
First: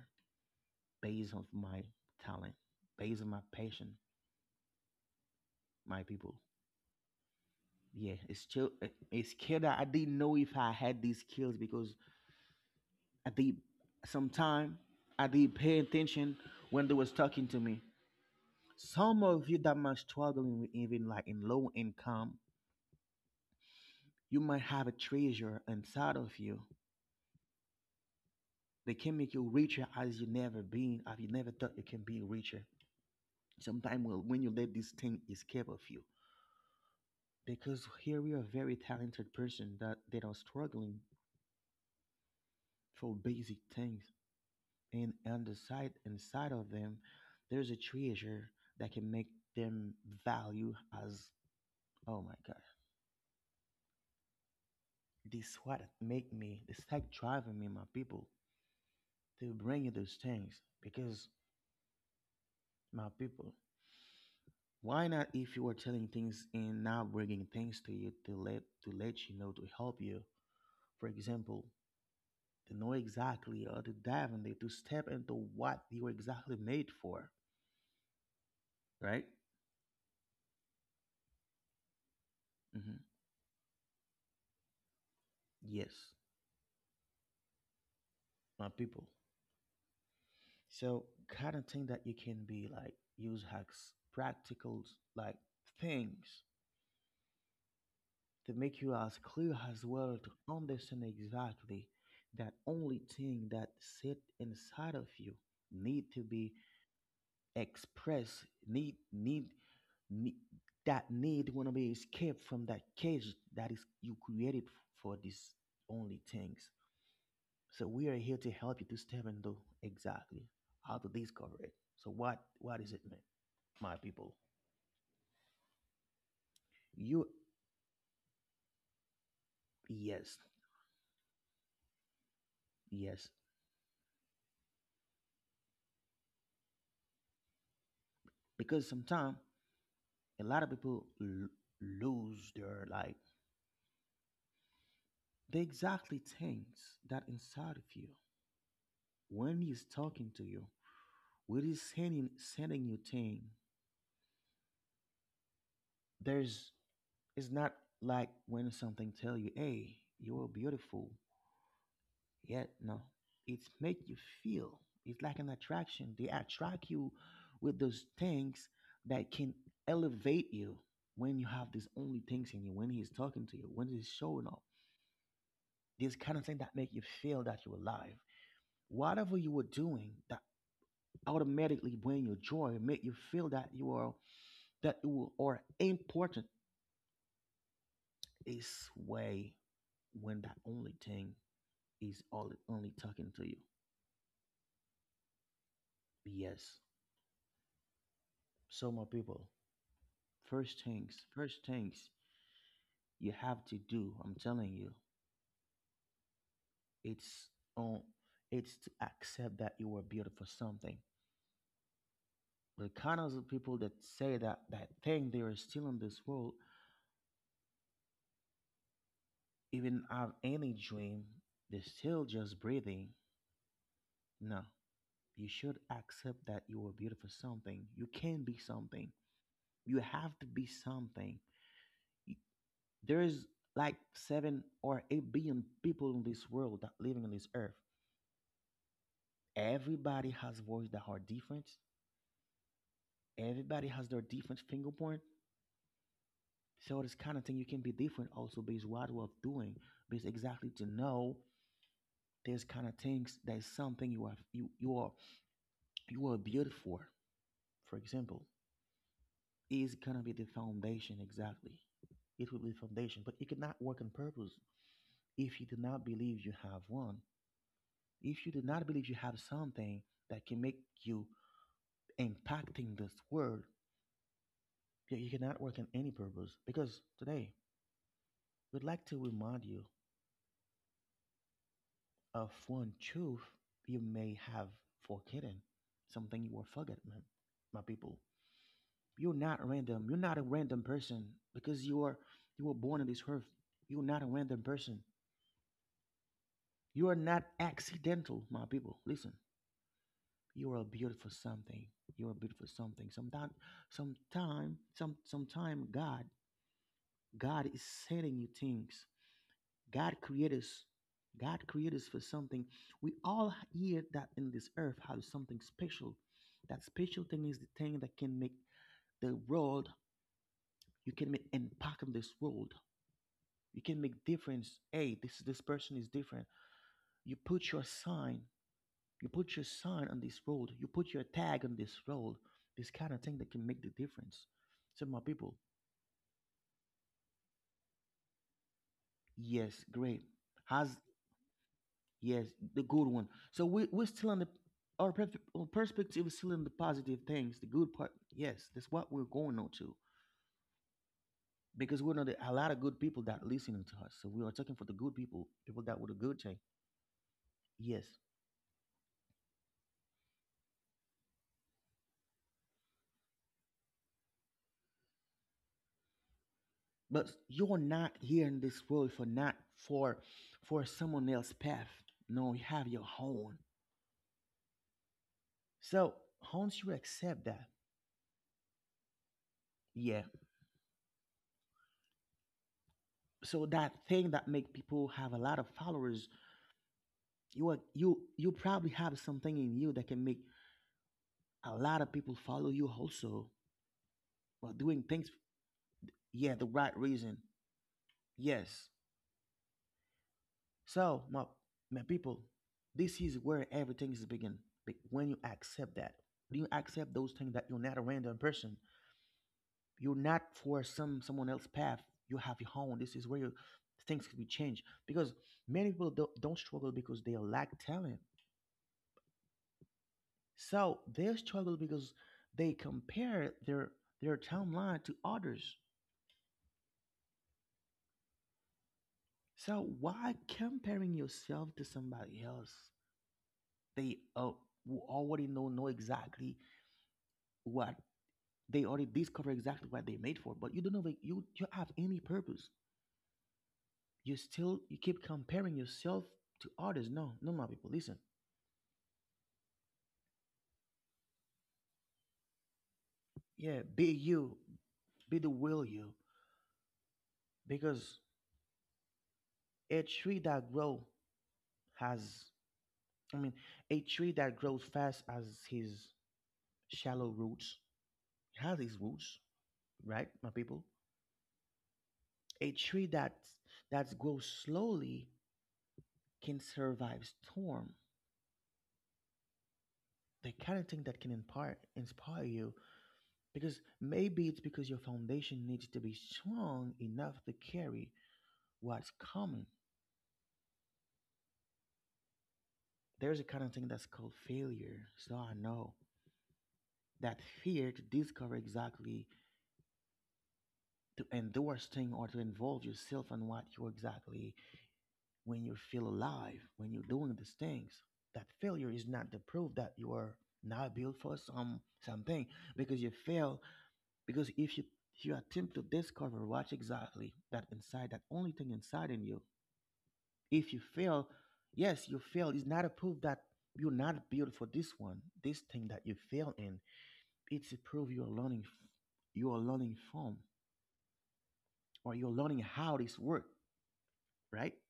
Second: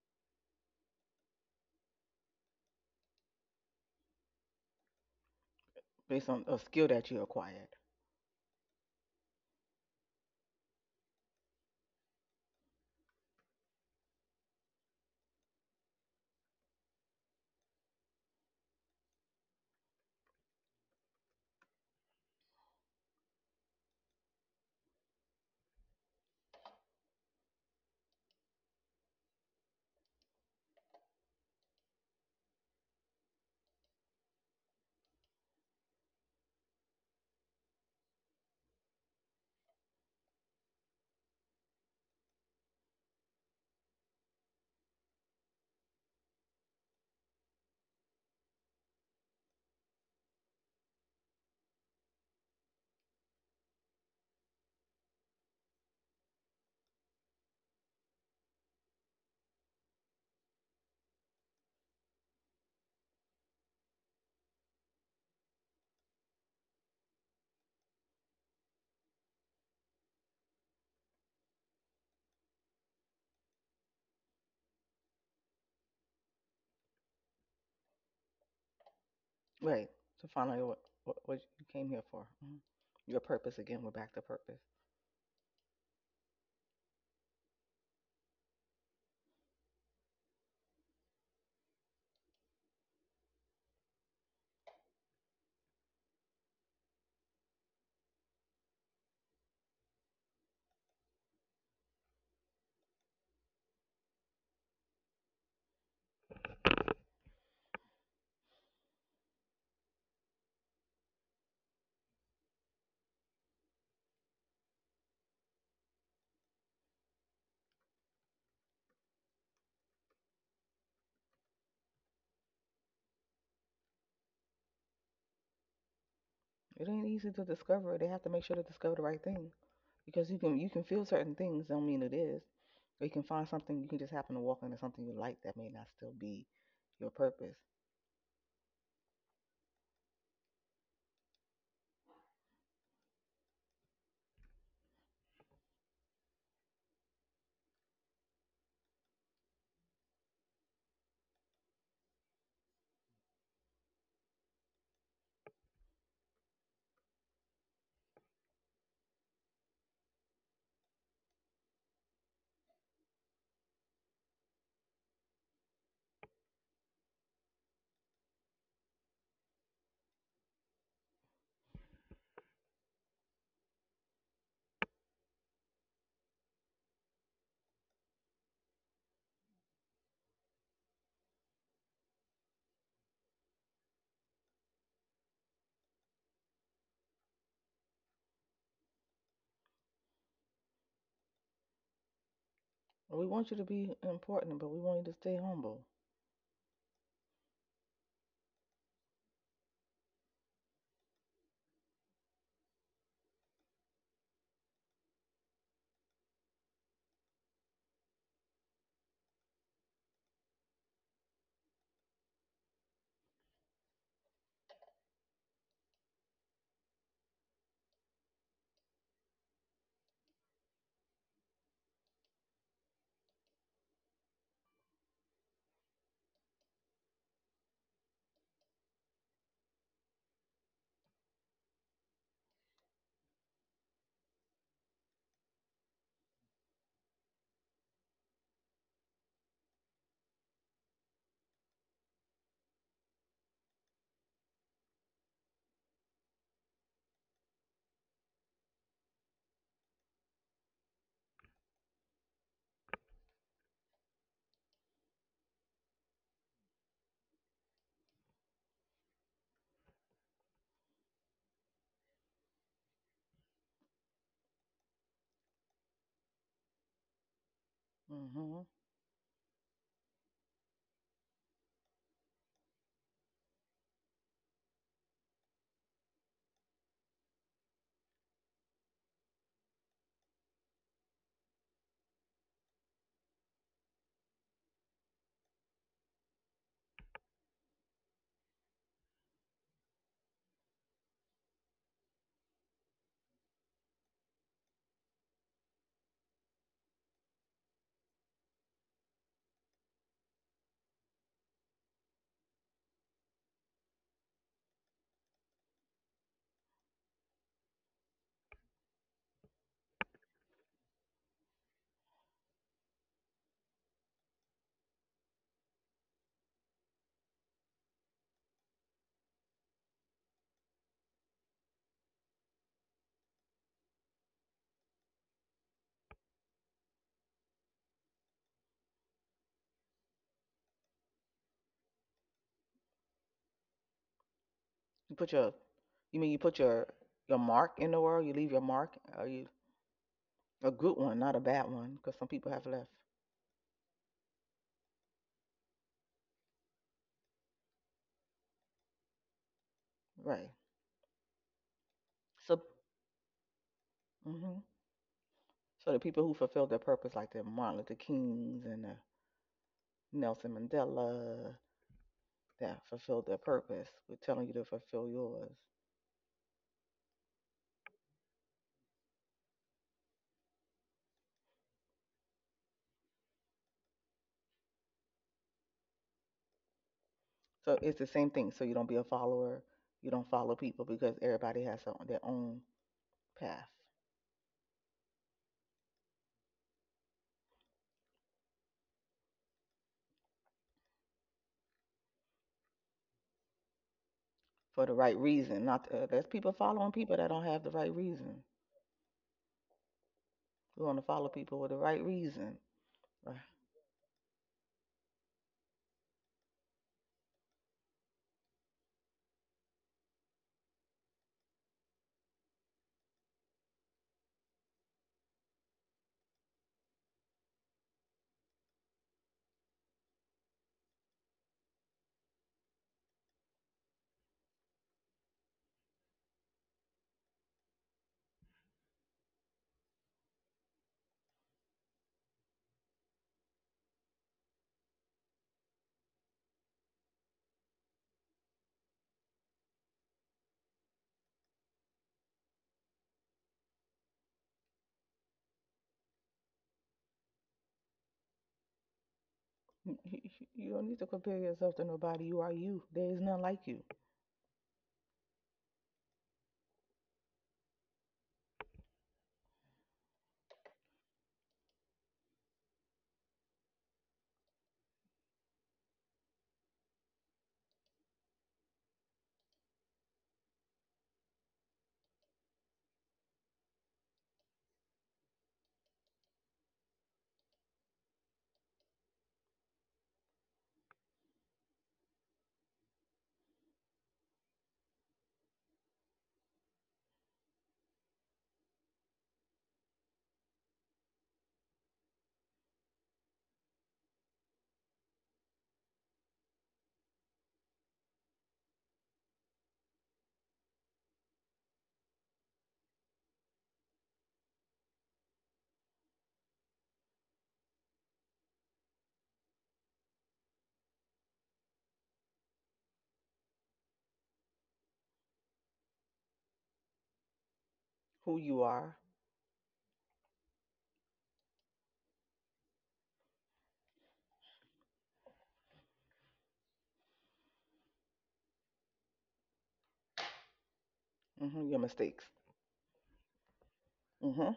Speaker 1: based on my talent, based on my passion, my
Speaker 2: Based
Speaker 1: people.
Speaker 2: on a skill that you acquired.
Speaker 1: Yeah, it's still it's skill that I didn't know if I had these skills because I did, sometime I did pay attention when they was talking to me. Some of you that might struggling with even like in low income, you might have a treasure inside of you. They can make you richer as you never been, as you never thought you can be richer. Sometimes when you let this thing escape of you, because here we are a very talented person that they are struggling for basic things, and on the side inside of them, there's a treasure that can make them value as, oh my god, this is what make me, this is like driving me, my people, to bring you those things, because my people, why not if you are telling things and not bringing things to you to let you know, to help you? For example, to know exactly or to step into what you are exactly made for, right?
Speaker 2: Right. To find out what you came here for. Mhm.
Speaker 1: Hmm.
Speaker 2: Your purpose again. We're back to purpose.
Speaker 1: Yes, my people. So kind of thing that you can be like use hacks, practicals, like things to make you as clear as well to understand exactly that only thing that sit inside of you need to be express, need that need want to be escaped from that cage that is you created for these only things. So we are here to help you to step into exactly how to discover it. So what is it mean, my people?
Speaker 2: It ain't
Speaker 1: You,
Speaker 2: easy to discover. They have to make sure to discover the right thing because
Speaker 1: yes,
Speaker 2: you can feel certain things. Don't mean it is. Or you can
Speaker 1: yes,
Speaker 2: find something. You can just happen to walk into something you like that may not still be your purpose.
Speaker 1: because sometimes a lot of people lose their like the exactly things that inside of you when he's talking to you, what is sending you thing, there's, it's not like when something tell you, hey, you're beautiful, yet no, it's make you feel, it's like an attraction, they attract you with those things that can elevate you. When you have these only things in you, when he's talking to you, when he's showing up, these kind of things that make you feel that you're alive, whatever you were doing that, automatically bring you joy, make you feel that you are, that you are important. It's way when that only thing is all only
Speaker 2: Well, we
Speaker 1: talking to
Speaker 2: want you
Speaker 1: you.
Speaker 2: to be important, but we want you to stay humble.
Speaker 1: BS. So my people, first things you have to do, I'm telling you, it's on, it's to accept that you were built for something. The kind of people that say that that thing they are still in this world, even have any dream, they're still just breathing. No. You should accept that you were built for something. You can be something. You have to be something. There is like 7 or 8 billion people in this world that living on this earth. Everybody has voice that are different. Everybody has their different fingerprint. So this kind of thing, you can be different also based what you are doing, based exactly to know there's kind of things, there's something you are, you are, you are built for. For example, is gonna be the foundation exactly. It will be the foundation, but it cannot work on purpose if you do not believe you have one. If you
Speaker 2: hmm
Speaker 1: do not believe you have something that can make you impacting this world, you cannot work in any purpose. Because today, we'd like to remind you of one truth you may have forgotten, something you were forgotten, my people. You're not random. You're not a random person because you are, you were born on this earth. You're not a random person. You are not accidental, my people. Listen, you are a beautiful something. You are a beautiful something. Sometime, God is sending you things. God created us. God created us for something. We all here that in this earth have something special. That special thing is the thing that can make the world. You can make impact on this world. You can make difference. Hey, this person is different. You put your sign. You put your sign on this road. You put your tag on this road. This kind of thing that can make the difference. So
Speaker 2: You
Speaker 1: my
Speaker 2: put your,
Speaker 1: people,
Speaker 2: you put your mark in the world. You leave your mark. Are you
Speaker 1: yes, great.
Speaker 2: a good
Speaker 1: Has,
Speaker 2: one, not a bad one? Because some
Speaker 1: yes,
Speaker 2: people have
Speaker 1: the
Speaker 2: left.
Speaker 1: good one. So we we're still on the our perspective is still in the positive things, the good part. Yes, that's what we're going on to,
Speaker 2: Right.
Speaker 1: because we know that a
Speaker 2: So.
Speaker 1: lot of good people that listening to us. So we are
Speaker 2: Mhm.
Speaker 1: talking for the good people, people
Speaker 2: So the
Speaker 1: that with a
Speaker 2: people who
Speaker 1: good thing.
Speaker 2: fulfilled their purpose, like the Martin Luther
Speaker 1: Yes,
Speaker 2: Kings and the Nelson Mandela, that fulfilled their purpose, we're telling you to fulfill yours.
Speaker 1: but you're not here in this world for not for, for someone else's path. No, you have your own. So once you accept that,
Speaker 2: So it's the same thing. So you don't be a follower. You
Speaker 1: yeah.
Speaker 2: don't follow people because everybody has their own
Speaker 1: So
Speaker 2: path
Speaker 1: that thing that make people have a lot of followers, you are, you probably have something in you that can make a lot of people follow you also. But
Speaker 2: for the
Speaker 1: doing
Speaker 2: right
Speaker 1: things,
Speaker 2: reason. Not there's people
Speaker 1: yeah, the
Speaker 2: following
Speaker 1: right
Speaker 2: people that
Speaker 1: reason,
Speaker 2: don't have the right reason.
Speaker 1: yes.
Speaker 2: We want to
Speaker 1: So
Speaker 2: follow people with the right
Speaker 1: my people,
Speaker 2: reason.
Speaker 1: this is where everything is begin. When you accept that, when you accept those things that you're not a random person, you're not for some someone else's path. You have your own. This is where your things can be changed, because many people don't struggle because they lack talent. So they struggle because they compare their timeline to others. So why comparing yourself to somebody else? They who already know exactly what, they already discover exactly what they made for, but you don't know like, you have any purpose. You still, you keep comparing yourself to others. No, no, my people, listen.
Speaker 2: You don't need to compare yourself to nobody. You are you. There is none like you.
Speaker 1: Yeah, be you, be the will you, because a tree that grows has, I mean, a tree that grows fast has his shallow roots, has his roots, right, my people? A tree that grows slowly can survive storm. The kind of thing that can impart inspire you, because maybe it's because your foundation needs to be strong enough to carry what's coming. There's a kind of thing that's called failure. So I know, that fear to discover exactly, to endorse thing or to involve yourself in what you're exactly, when you feel alive, when you're doing these things. That failure is not the proof that you are not built for some something because you fail. Because if you, if you attempt to discover what exactly that inside, that only
Speaker 2: Who
Speaker 1: thing
Speaker 2: you
Speaker 1: inside in
Speaker 2: are,
Speaker 1: you, if you fail, yes, you fail. It's not a proof that you're not built for this one, this thing that you fail in. It's a proof you are learning, you are learning from,
Speaker 2: your
Speaker 1: or you're learning
Speaker 2: mistakes,
Speaker 1: how this work, right?
Speaker 2: hmm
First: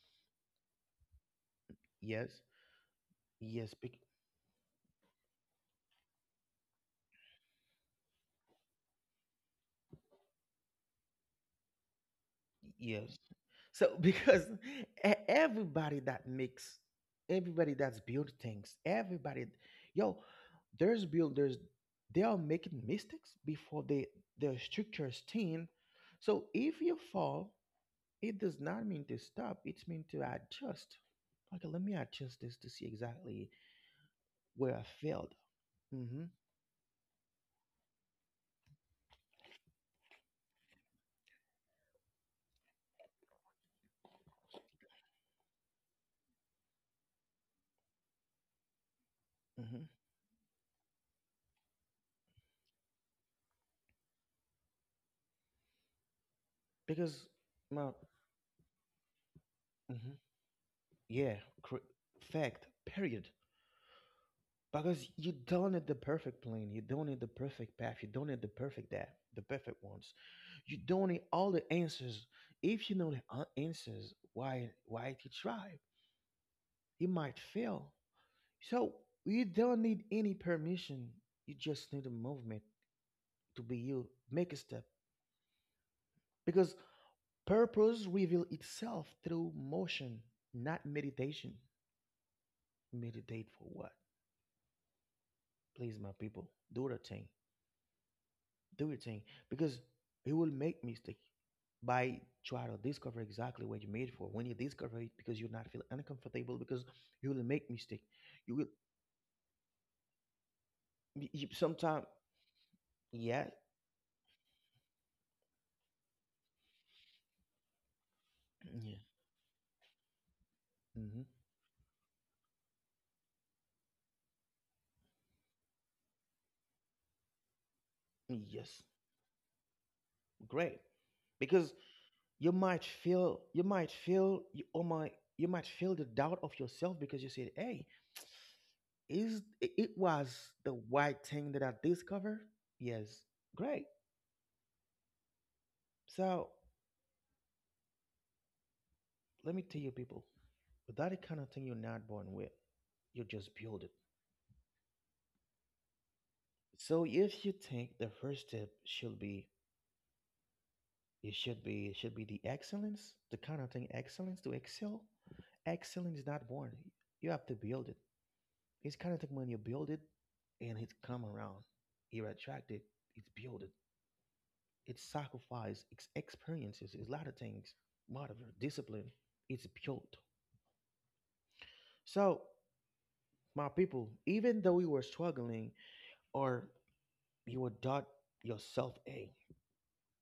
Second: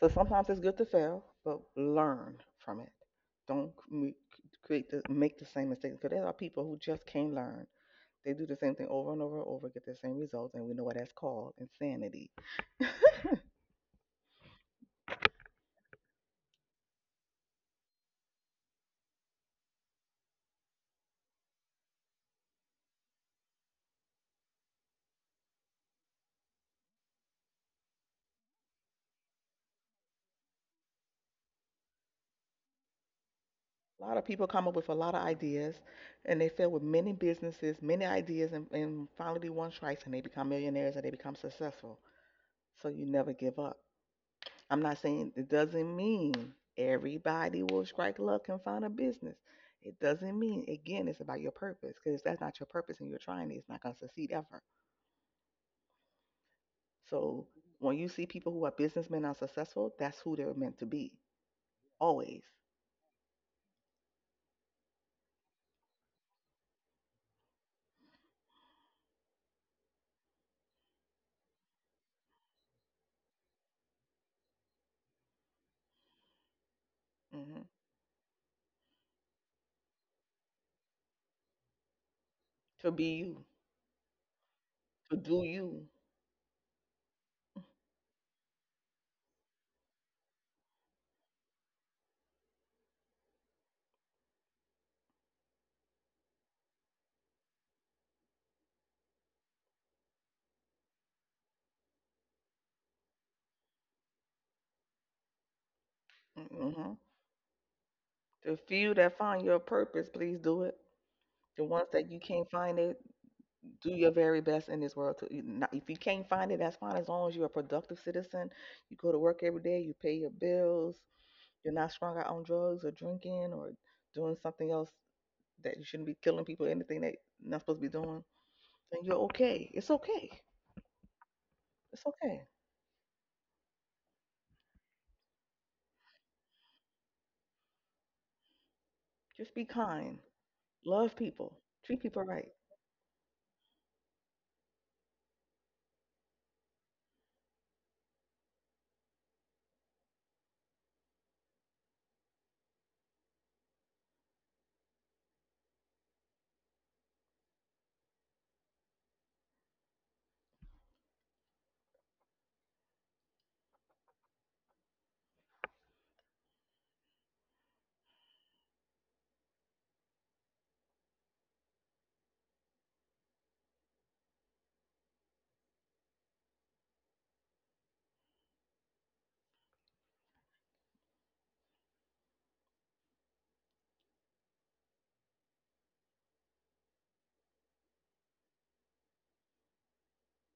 Speaker 2: so sometimes it's good to fail, but
Speaker 1: Yes.
Speaker 2: learn from it.
Speaker 1: Yes.
Speaker 2: Don't m- create the make the same mistakes because there are people who just can't learn. They do the same thing over and over and over, get the same results, and we know what that's called insanity.
Speaker 1: Yes. So because everybody that makes, everybody that's built things, everybody, yo, there's builders, they are making mistakes before they, their structures thin. So if you fall, it does not mean to stop. It's mean to adjust. Okay, let me adjust this to see exactly
Speaker 2: A lot of people come up with
Speaker 1: where
Speaker 2: a
Speaker 1: I
Speaker 2: lot of
Speaker 1: failed.
Speaker 2: ideas,
Speaker 1: Mm-hmm.
Speaker 2: and they fail with many businesses, many ideas, and finally one strikes, and they become millionaires and they become successful. So you never give up. I'm not saying it doesn't mean everybody will strike luck and find a business. It
Speaker 1: Hmm.
Speaker 2: doesn't mean, again, it's about your purpose because if that's not your purpose and you're trying it, it's not going to succeed ever. So
Speaker 1: Because,
Speaker 2: when you see
Speaker 1: well,
Speaker 2: people who are businessmen are successful, that's who
Speaker 1: mhm,
Speaker 2: they're meant to be
Speaker 1: yeah, cor-
Speaker 2: always.
Speaker 1: fact, period. Because you don't need the perfect plane, you don't need the perfect path, you don't need the perfect that, the perfect ones. You don't need all the answers. If you know the answers, why to try? You
Speaker 2: hmm
Speaker 1: might fail. So you don't need any permission. You just need a
Speaker 2: To
Speaker 1: movement
Speaker 2: be you,
Speaker 1: to be you. Make a
Speaker 2: to
Speaker 1: step.
Speaker 2: do you.
Speaker 1: Because purpose reveal itself through motion, not meditation. Meditate for what? Please, my people, do the thing. Do your thing. Because you will make mistake by try to discover exactly what you made for. When you discover it, because you're not feel
Speaker 2: hmm
Speaker 1: uncomfortable, because you will make mistake.
Speaker 2: The
Speaker 1: You
Speaker 2: few
Speaker 1: will
Speaker 2: that find your purpose, please do it. The ones that you
Speaker 1: sometime,
Speaker 2: can't find it,
Speaker 1: yeah,
Speaker 2: do your very best in this world to if you can't find it, that's fine. As long as you're a productive citizen, you go to
Speaker 1: yeah,
Speaker 2: work every day, you pay your bills,
Speaker 1: hmm,
Speaker 2: you're not strung out on drugs or drinking or doing something else that you shouldn't be, killing people, anything that you're not supposed to be doing, then you're
Speaker 1: yes,
Speaker 2: okay. It's okay.
Speaker 1: great.
Speaker 2: It's
Speaker 1: Because
Speaker 2: okay,
Speaker 1: you might feel, you might feel, you, oh my, you might feel the doubt of yourself because you said, hey,
Speaker 2: just be
Speaker 1: is it
Speaker 2: kind,
Speaker 1: it was the
Speaker 2: love
Speaker 1: right
Speaker 2: people,
Speaker 1: thing that
Speaker 2: treat
Speaker 1: I
Speaker 2: people right.
Speaker 1: discovered? Yes, great. So let me tell you, people, that is kind of thing you're not born with. You just build it. So if you think the first step should be, it should be the excellence, the kind of thing excellence to excel. Excellence is not born. You have to build it. It's kind of thing when you build it, and it come around. You attract it. It's build it. It's sacrifice. It's experiences. It's a lot of things. Lot motivate, discipline. It's built. So, my people, even though we were struggling, or you will doubt yourself. A.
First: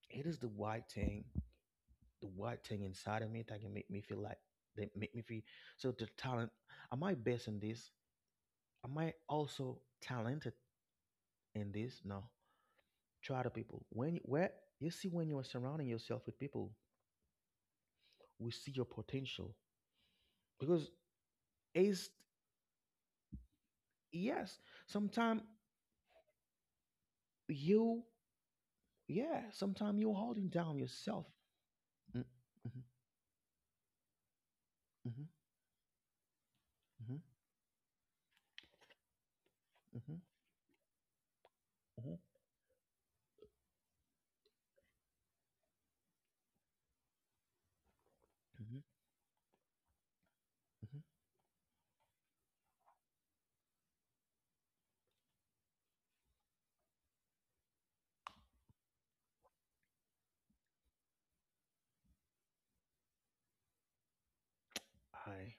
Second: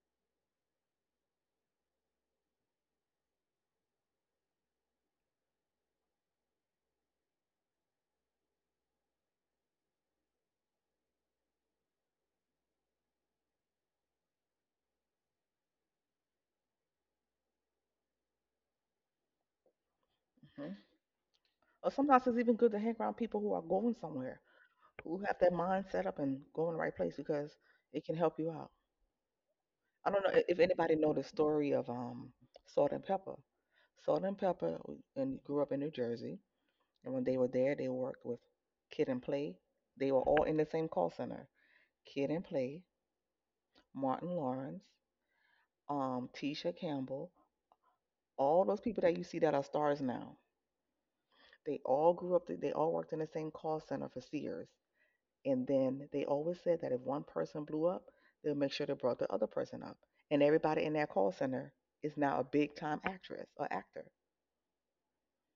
Speaker 1: It is the white thing inside of me that can make me feel like they make me feel so the talent. Am I best in this? Am I also talented in this? No. Try the people. Where you see when you are surrounding yourself with people, we see your potential.
Speaker 2: hmm
Speaker 1: Because
Speaker 2: or
Speaker 1: it's,
Speaker 2: sometimes it's even good to hang around people who are going somewhere,
Speaker 1: yes,
Speaker 2: who have
Speaker 1: sometimes
Speaker 2: their mind set up and go in the right place because
Speaker 1: you,
Speaker 2: it can help you out.
Speaker 1: yeah, sometimes
Speaker 2: I
Speaker 1: you're
Speaker 2: don't know
Speaker 1: holding
Speaker 2: if
Speaker 1: down
Speaker 2: anybody know the
Speaker 1: yourself.
Speaker 2: story of
Speaker 1: Mm, mhm,
Speaker 2: Salt and Pepper. Salt and Pepper w-
Speaker 1: mhm,
Speaker 2: and grew up in New Jersey, and
Speaker 1: mhm,
Speaker 2: when they were there, they worked with Kid and Play. They
Speaker 1: mhm,
Speaker 2: were all in the same call center.
Speaker 1: mhm,
Speaker 2: Kid and Play, Martin Lawrence, Tisha Campbell, all
Speaker 1: mhm,
Speaker 2: those people that you see that are stars now.
Speaker 1: mhm.
Speaker 2: They all grew up. They all worked in the same call center for Sears. And then they always said that if one person blew up, they'll make sure they brought the other person up. And everybody in that call center is now a big time actress or actor.
Speaker 1: I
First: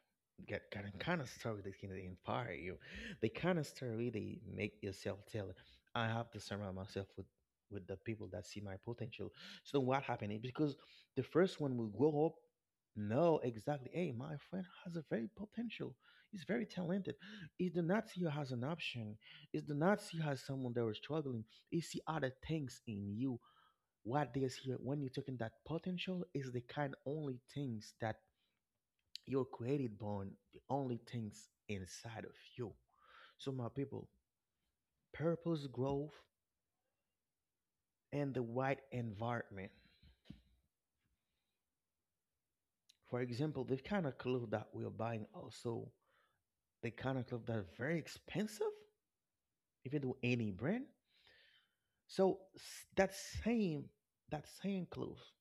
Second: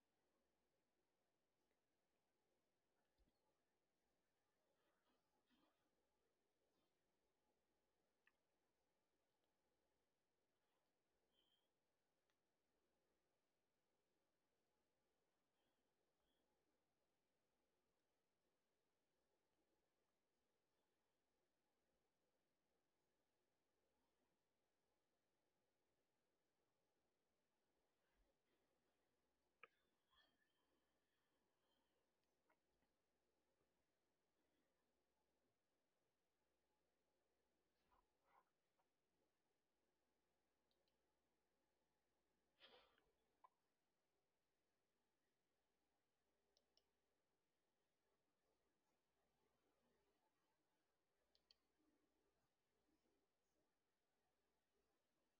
Speaker 1: get kind of story that can inspire you, the kind of story they make yourself tell. I have to surround myself with the people that see my potential. So what happened? Is because the first one will grow up, know exactly. Hey, my friend has a very potential. He's very talented. He do not see you as an option. He do not see you as someone that was struggling. He see other things in you. What they see when you're talking that potential is the kind only things that you're created born the only things inside of you. So my people, purpose growth and the right environment. For example, the kind of clothes that we're buying also, the kind of clothes that are very expensive, if you do any brand. So that same clothes.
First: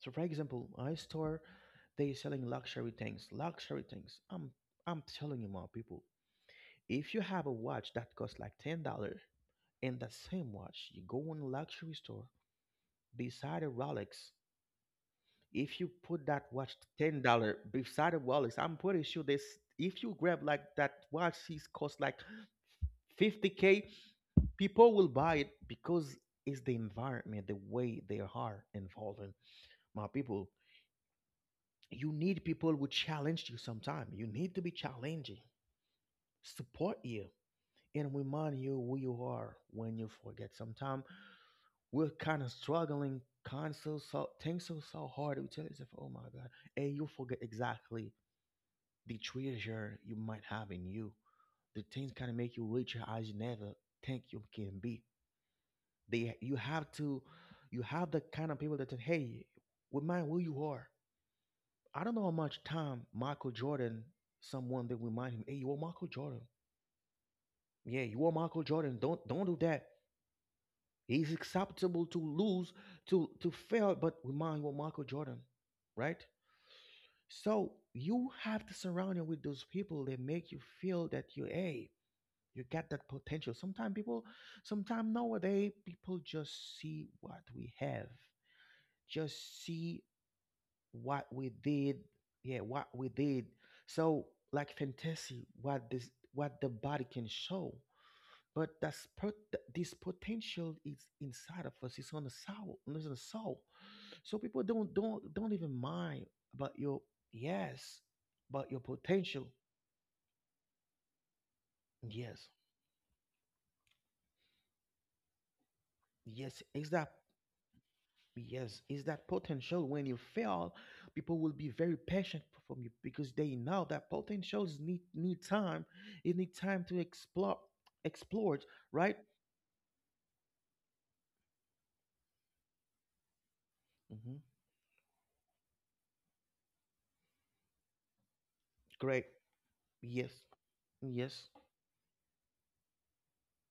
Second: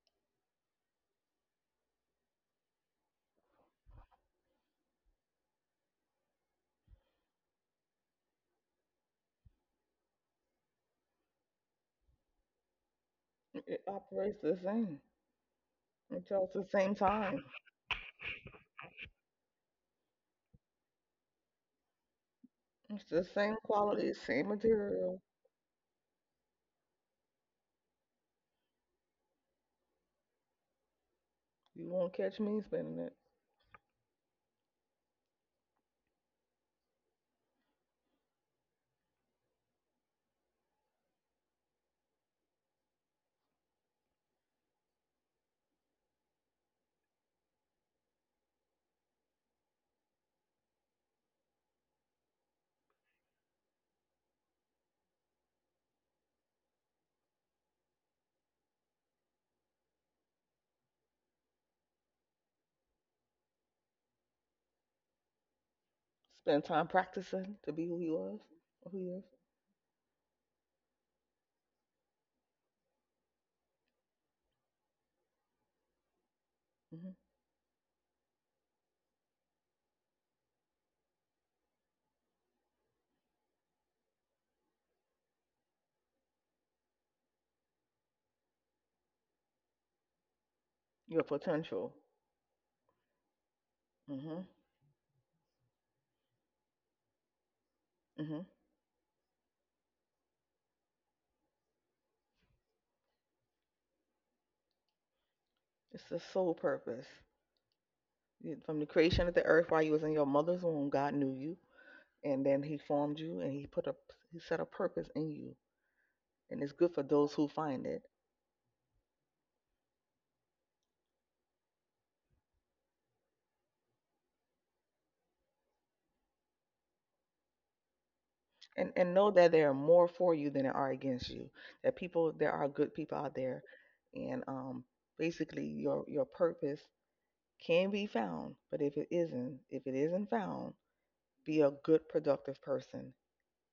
Speaker 1: So for example, I store, they selling luxury things, luxury things. I'm telling you, my people, if you have a watch that costs like $10, in that same watch, you go in a luxury store beside a
Speaker 2: It
Speaker 1: Rolex.
Speaker 2: operates the same.
Speaker 1: If you put
Speaker 2: It
Speaker 1: that
Speaker 2: tells the
Speaker 1: watch
Speaker 2: same
Speaker 1: ten
Speaker 2: time.
Speaker 1: dollar beside a Rolex, I'm pretty sure this. If you grab like that watch, it cost like
Speaker 2: It's the
Speaker 1: fifty
Speaker 2: same
Speaker 1: k.
Speaker 2: quality, same
Speaker 1: People will
Speaker 2: material.
Speaker 1: buy it because it's the environment, the way they are involving. My people,
Speaker 2: You won't
Speaker 1: you
Speaker 2: catch
Speaker 1: need
Speaker 2: me
Speaker 1: people who
Speaker 2: spending it.
Speaker 1: challenge you sometime. You need to be challenging, support you, and remind you who you are when you forget. Sometime we're kind of struggling, kind of so things so hard, we tell yourself, oh my god, and you forget exactly the treasure you might have in you, the things kind of make you richer as you never think you can be. They, you have to, you have the kind of people that say, hey, remind who you are. I don't know how much time Michael Jordan, someone that remind him, hey, you are Michael Jordan,
Speaker 2: Spend time practicing to be
Speaker 1: yeah,
Speaker 2: who he
Speaker 1: you are
Speaker 2: was,
Speaker 1: Michael Jordan,
Speaker 2: who he
Speaker 1: don't
Speaker 2: is.
Speaker 1: don't do that. He's acceptable to lose, to fail, but remind what Michael Jordan, right?
Speaker 2: hmm
Speaker 1: So you have to surround you with those people that make you feel that you, hey, you got that potential. Sometimes people, sometimes nowadays people just see what we have, just see
Speaker 2: Your
Speaker 1: what we did,
Speaker 2: potential.
Speaker 1: yeah, what we did. So
Speaker 2: hmm
Speaker 1: like fantasy, what this, what the body can show.
Speaker 2: hmm
Speaker 1: But that's pot this potential is inside of us. It's on the soul. It's on the soul. So people don't even
Speaker 2: It's the
Speaker 1: mind
Speaker 2: sole
Speaker 1: about your,
Speaker 2: purpose.
Speaker 1: yes, about
Speaker 2: From
Speaker 1: your
Speaker 2: the creation of the
Speaker 1: potential.
Speaker 2: earth while you was in your mother's womb, God knew you. And
Speaker 1: Yes,
Speaker 2: then he formed you and he put a, he set a purpose in you,
Speaker 1: yes.
Speaker 2: and it's
Speaker 1: Is
Speaker 2: good for
Speaker 1: that,
Speaker 2: those who find it.
Speaker 1: yes? Is that potential? When you fail, people will be very patient from you because they know that potentials need time. It need time to explore it.
Speaker 2: And
Speaker 1: Right?
Speaker 2: know that there are more for you than there are against you, that people, there are good people out there.
Speaker 1: Hmm.
Speaker 2: And basically your purpose can be found, but if it
Speaker 1: Great.
Speaker 2: isn't, if it isn't
Speaker 1: Yes.
Speaker 2: found,
Speaker 1: Yes.
Speaker 2: be a good productive person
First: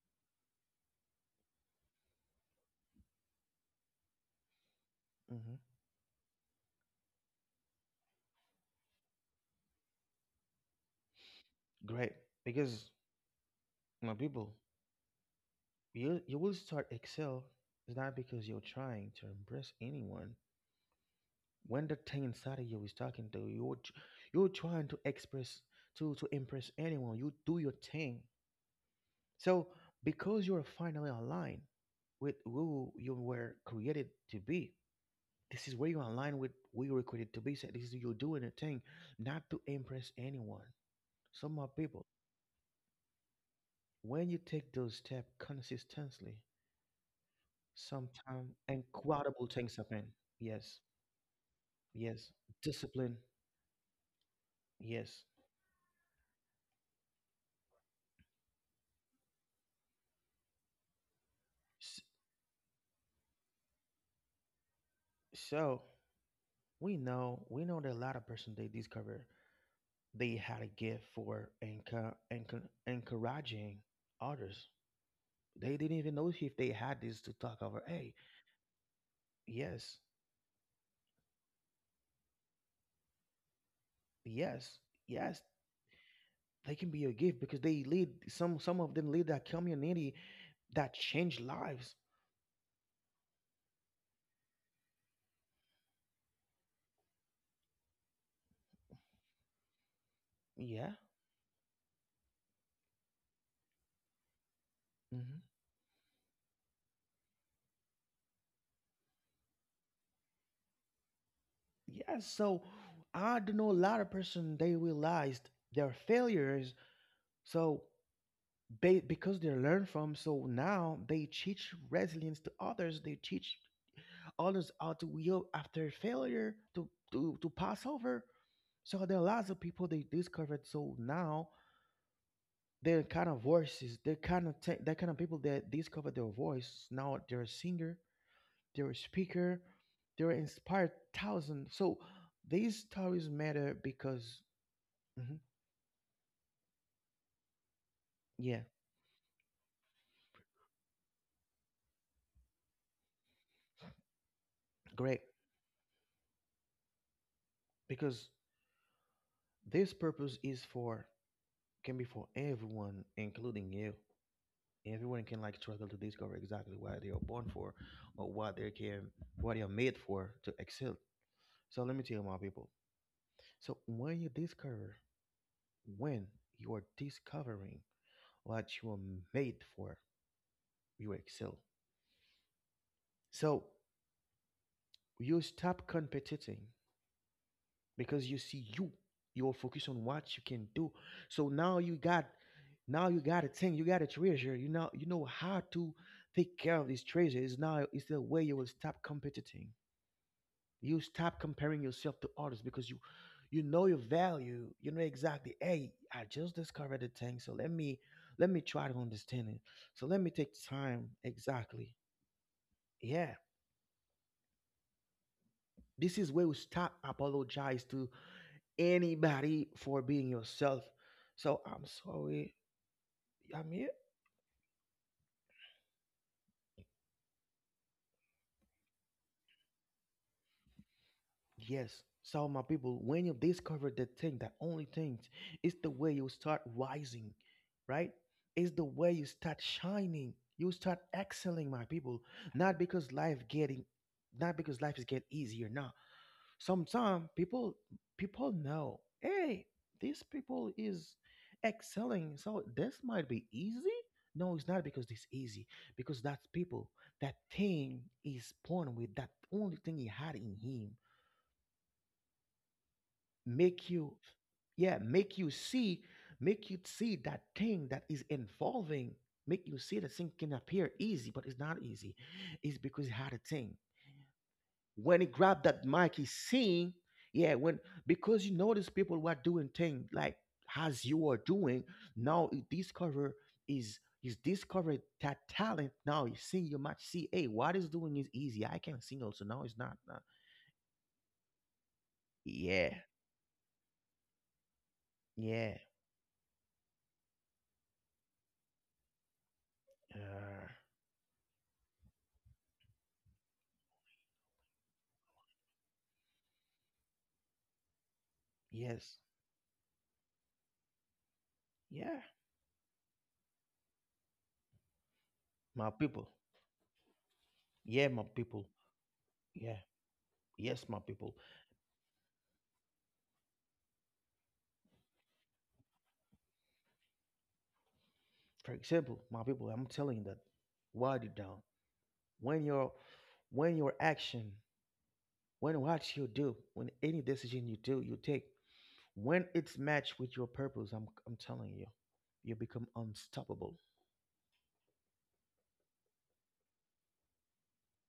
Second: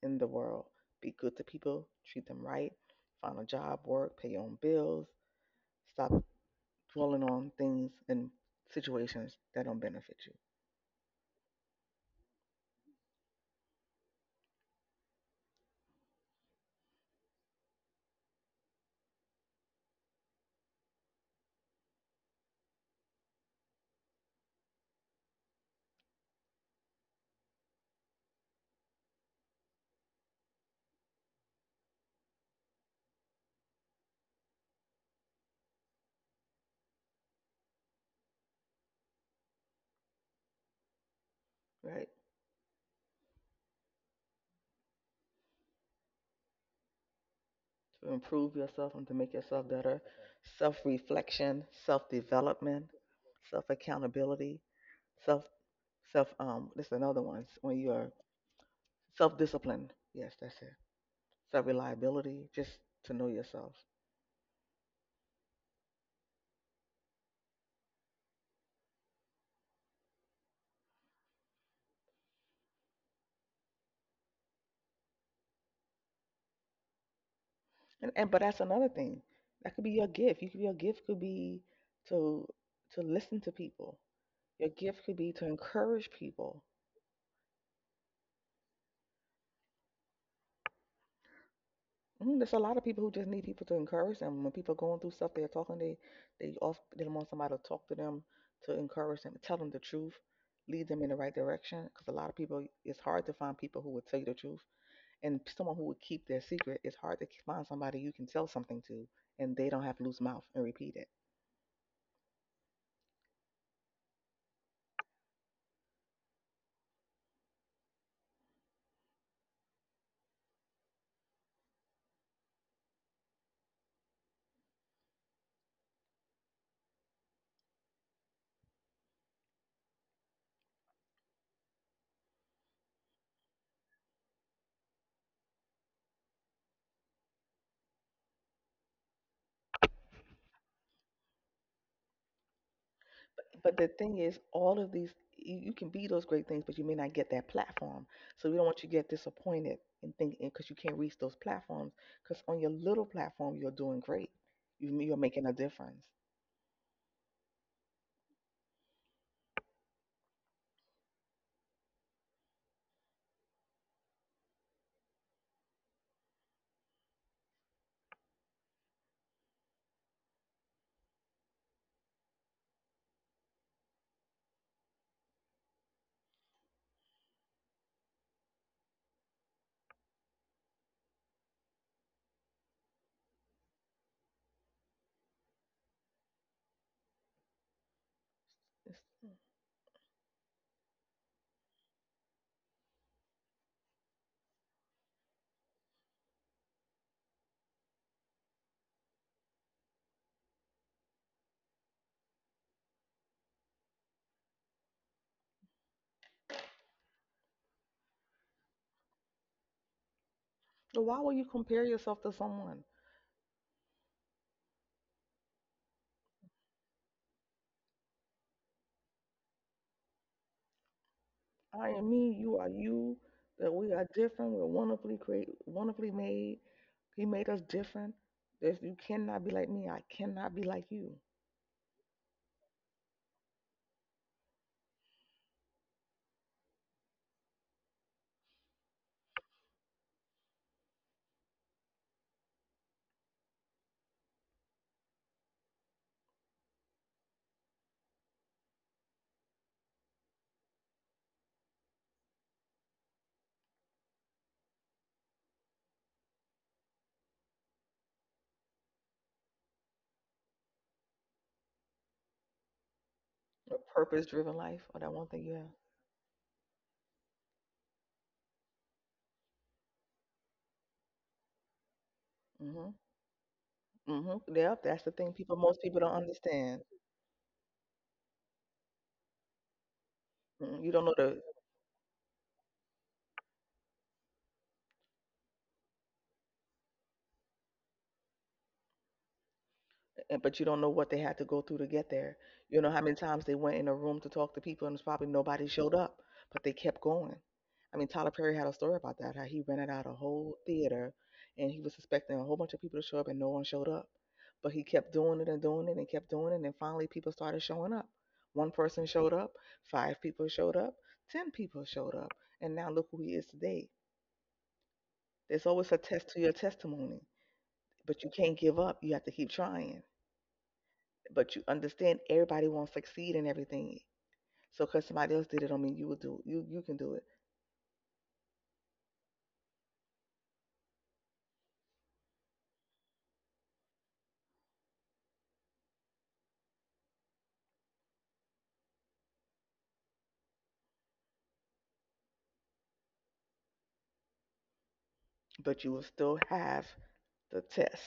Speaker 2: in the world. Be good to people, treat them right, find a job, work, pay your own bills.
Speaker 1: Hmm.
Speaker 2: Stop dwelling on things and situations that don't benefit you,
Speaker 1: Great. Because my people. You will start excel is not because you're trying to impress anyone. When the thing inside of you is talking to you, you're, you're trying to express to impress anyone. You do your thing. So because you're finally aligned with who you were created to be, this is where you align with who you were created to be. So this is you doing a thing, not to impress anyone. Some more people,
Speaker 2: right,
Speaker 1: when you take those steps consistently,
Speaker 2: to improve
Speaker 1: sometimes
Speaker 2: yourself and to make
Speaker 1: incredible
Speaker 2: yourself
Speaker 1: things
Speaker 2: better.
Speaker 1: happen. Yes.
Speaker 2: Self reflection, self
Speaker 1: Yes,
Speaker 2: development,
Speaker 1: discipline.
Speaker 2: self accountability,
Speaker 1: Yes.
Speaker 2: self, self. This is another one. When you're self disciplined, yes, that's it. Self
Speaker 1: S-
Speaker 2: reliability, just to know yourself.
Speaker 1: So we know that a lot of person they discover they had a gift for encouraging others. They didn't even know if they had this to talk over.
Speaker 2: And
Speaker 1: Hey,
Speaker 2: and but that's another thing. That could be
Speaker 1: yes,
Speaker 2: your gift. You could, your gift could be to to listen to people. Your
Speaker 1: yes,
Speaker 2: gift could be
Speaker 1: yes,
Speaker 2: to encourage people.
Speaker 1: they can be a gift because they lead some of them lead that community that change lives.
Speaker 2: Mm, there's a lot of people who just need people to encourage them. When people are going through stuff, they're talking, they off they want somebody to talk to them, to encourage them, tell them the truth, lead
Speaker 1: Yeah.
Speaker 2: them in the right direction. Because a lot of people, it's hard to find people who would tell you the truth, and
Speaker 1: Hmm.
Speaker 2: someone who would keep their secret. It's hard to find somebody you can tell something to, and they don't have loose mouth and repeat it.
Speaker 1: Yeah. So I do know a lot of person they realized their failures. So they, because they learn from, so now they teach resilience to others. They teach others how to heal after failure, to to pass over. So there are lots of people they discovered. So now their kind of voices. They kind of they kind of people that discovered their voice. Now they're a singer. They're a speaker. They're inspired thousands. So these stories matter
Speaker 2: But the thing is,
Speaker 1: because,
Speaker 2: all of these,
Speaker 1: mhm,
Speaker 2: you can be those great things, but you may not get that platform. So we
Speaker 1: yeah,
Speaker 2: don't want you to get disappointed and think because you can't reach those platforms. Because on your little platform, you're doing great. You're
Speaker 1: great.
Speaker 2: making a difference.
Speaker 1: Because this purpose is for, can be for everyone, including you. Everyone can like struggle to discover exactly what they are born for or what they can, what they are made for to excel. So let me tell you my people. So when you discover, when you are discovering what you are made for, you excel. So you stop competing because you see you, you're focused on what you can do. So now you got, now you got a thing, you got a treasure, you know, you know how to take care of this treasure is now, is the way you will stop competing. You stop comparing yourself to others because you know your value, you know exactly, hey, I just discovered a thing, so let me, let me try to understand it, so let me take
Speaker 2: So
Speaker 1: time
Speaker 2: why will you compare
Speaker 1: exactly,
Speaker 2: yourself to someone?
Speaker 1: yeah, this is where we stop apologize to anybody for being yourself. So I'm
Speaker 2: I am me.
Speaker 1: sorry,
Speaker 2: You are you.
Speaker 1: I'm
Speaker 2: That
Speaker 1: here.
Speaker 2: we are different. We're wonderfully created, wonderfully made. He made us different. There's, you cannot be like me. I cannot be like you.
Speaker 1: Yes. So my people, when you discover the thing, that only thing, it's the way you start rising, right? It's the way you start shining. You start excelling, my people. Not because life getting, not because life is get easier. No. Sometimes people know, hey, these people is excelling, so this might be easy. No, it's not because it's easy. Because that's people, that thing is born with that only thing he had in him.
Speaker 2: A
Speaker 1: Make you,
Speaker 2: purpose-driven life,
Speaker 1: yeah,
Speaker 2: or that one thing you have.
Speaker 1: make you see that thing that is involving. Make you see that thing can appear easy, but it's not easy. It's
Speaker 2: Mm-hmm.
Speaker 1: because he had a thing.
Speaker 2: Mhm. Yep, that's the
Speaker 1: When he
Speaker 2: thing people,
Speaker 1: grabbed that
Speaker 2: most people
Speaker 1: mic,
Speaker 2: don't
Speaker 1: he
Speaker 2: understand.
Speaker 1: sing. Yeah, when, because you notice people were doing things like
Speaker 2: Mhm. You
Speaker 1: as
Speaker 2: don't know
Speaker 1: you are
Speaker 2: the,
Speaker 1: doing now. He discover is he's discovered that talent. Now you sing, you might see, hey, what is doing is easy. I can sing also. Now it's not. Not.
Speaker 2: but you don't know what they had to go through to get there. You
Speaker 1: Yeah,
Speaker 2: know how many times they went in a room to talk to people and it's probably nobody
Speaker 1: yeah,
Speaker 2: showed up, but they kept going. I mean, Tyler Perry had a story about that, how he rented out a whole
Speaker 1: uh,
Speaker 2: theater and he was expecting a whole bunch of people to show up and no one showed up. But he kept doing it and kept doing it, and finally people started showing up. One person
Speaker 1: yes,
Speaker 2: showed up, five people showed up, ten people
Speaker 1: yeah,
Speaker 2: showed up, and now look who he is today. There's
Speaker 1: my
Speaker 2: always a
Speaker 1: people.
Speaker 2: test to your testimony.
Speaker 1: Yeah, my
Speaker 2: But you can't
Speaker 1: people.
Speaker 2: give up. You have to keep
Speaker 1: Yeah,
Speaker 2: trying.
Speaker 1: yes, my people.
Speaker 2: But you understand everybody won't succeed in everything. So because somebody else did it, don't mean you you can do it.
Speaker 1: For example, my people, I'm telling you that write it down, when your, when your action, when what you do, when any decision you do, you take, when it's matched with your purpose, I'm telling you, you become unstoppable.
Speaker 2: But you will still have the test.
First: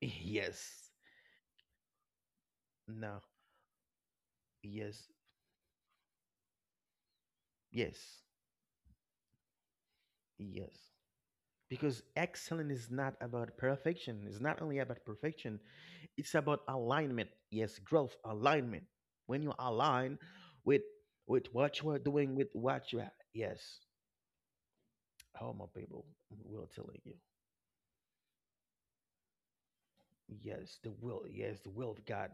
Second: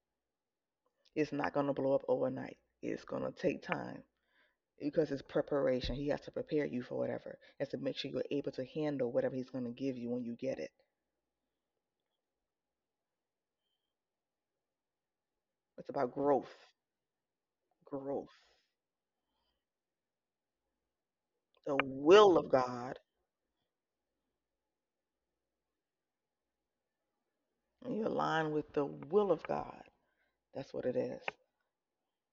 Speaker 1: Yes.
Speaker 2: It's not gonna blow up overnight. It's
Speaker 1: No.
Speaker 2: gonna take time
Speaker 1: Yes.
Speaker 2: because it's preparation. He has to prepare you for whatever. He has to make sure
Speaker 1: Yes.
Speaker 2: you're able to handle whatever he's gonna give you when you get it.
Speaker 1: Yes. Because excellence is not about perfection. It's not only about perfection.
Speaker 2: It's about
Speaker 1: It's about
Speaker 2: growth,
Speaker 1: alignment. Yes, growth,
Speaker 2: growth,
Speaker 1: alignment. When you align with with
Speaker 2: the
Speaker 1: what you are doing,
Speaker 2: will
Speaker 1: with
Speaker 2: of
Speaker 1: what
Speaker 2: God.
Speaker 1: you are. Yes. Oh my people, we're telling you.
Speaker 2: And you align with the will of God. That's
Speaker 1: Yes,
Speaker 2: what
Speaker 1: the
Speaker 2: it
Speaker 1: will.
Speaker 2: is.
Speaker 1: Yes, the will of God.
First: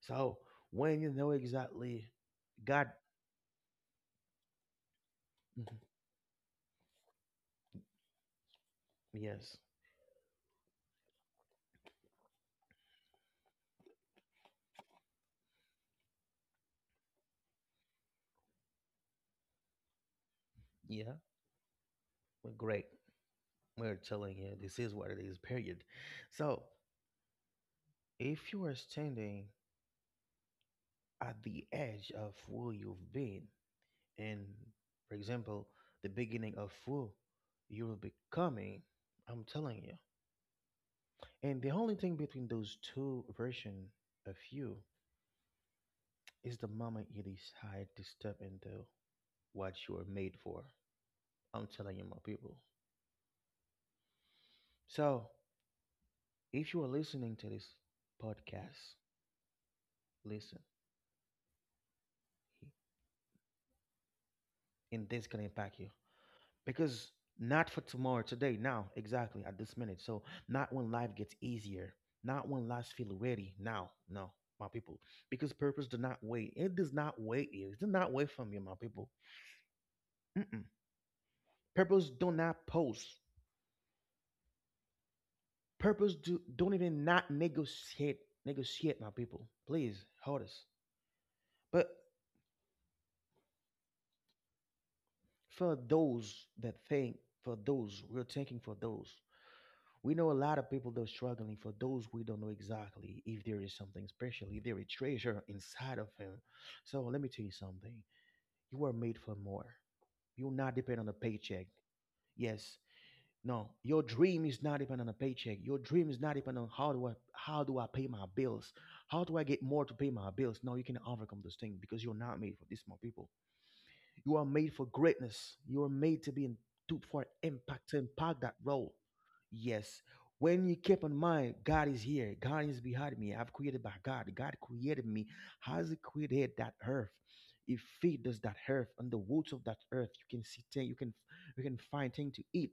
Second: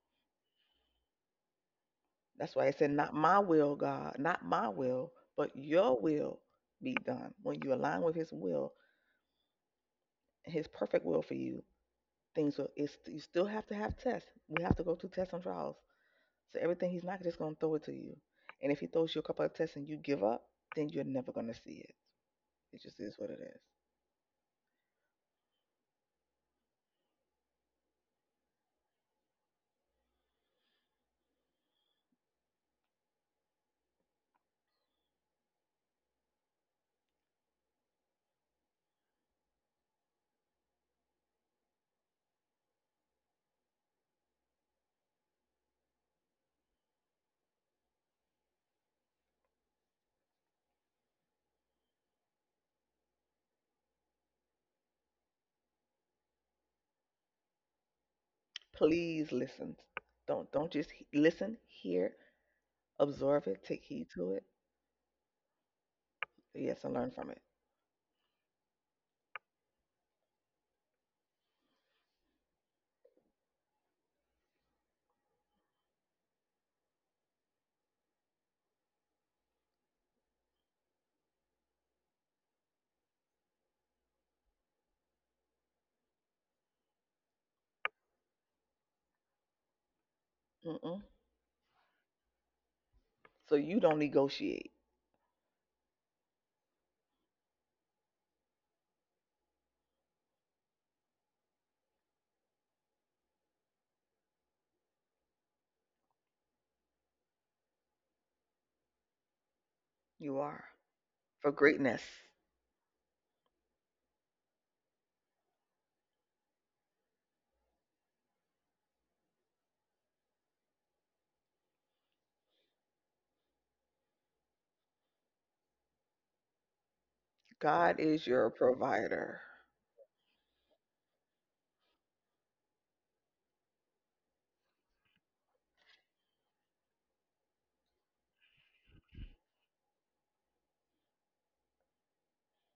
Speaker 1: So when you know exactly
Speaker 2: That's why it
Speaker 1: God,
Speaker 2: said, not my will, God, not my will, but
Speaker 1: mhm,
Speaker 2: your will be done. When you align with his will,
Speaker 1: yes,
Speaker 2: his perfect will for you, things will, it's, you still have to have tests. We have to go through tests and trials. So everything, he's not just going to throw it to you. And if he throws you a couple of tests and you give up, then you're
Speaker 1: yeah,
Speaker 2: never going to see it.
Speaker 1: we're
Speaker 2: It
Speaker 1: great.
Speaker 2: just is what it is.
Speaker 1: We're telling you this is what it is, period. So if you are standing at the edge of who you've been, and for example, the beginning of who you will be becoming, I'm telling you. And the only thing between those two versions of you is the moment you decide to step into what you are made for. I'm telling you, my people. So, if you are listening to this podcast,
Speaker 2: Please listen.
Speaker 1: listen,
Speaker 2: Don't just he- listen, hear, absorb it, take heed to it.
Speaker 1: and this can impact you
Speaker 2: Yes, and learn
Speaker 1: because
Speaker 2: from it.
Speaker 1: not for tomorrow, today, now, exactly at this minute. So, not when life gets easier, not when life feels ready. Now, no, my people, because purpose do not wait. It does not wait you. It does not wait from you, my people. Mm-mm. Purpose do not post. Purpose do don't even not negotiate. Negotiate, my people. Please hold us.
Speaker 2: Mm-mm.
Speaker 1: But
Speaker 2: So you don't negotiate.
Speaker 1: for those that think, for those we're thinking, for those we know, a lot of people that are struggling, for those we don't know exactly if there is something special, if there is treasure inside of him, so let me tell you something, you are made for more,
Speaker 2: You
Speaker 1: you're
Speaker 2: are
Speaker 1: not depend on a
Speaker 2: for
Speaker 1: paycheck.
Speaker 2: greatness.
Speaker 1: Yes. No, your dream is not depend on a paycheck. Your dream is not depend on how do I pay my bills, how do I get more to pay my bills. No, you can overcome this thing because you're not made for this, more people. You are made for greatness. You are made to be in, to, for impact,
Speaker 2: God
Speaker 1: to
Speaker 2: is
Speaker 1: impact
Speaker 2: your
Speaker 1: that role.
Speaker 2: provider.
Speaker 1: Yes. When you keep in mind, God is here. God is behind me. I've created by God. God created me. Has He created that earth? He feed us that earth and the roots of that earth. You can see things. You can find things to eat.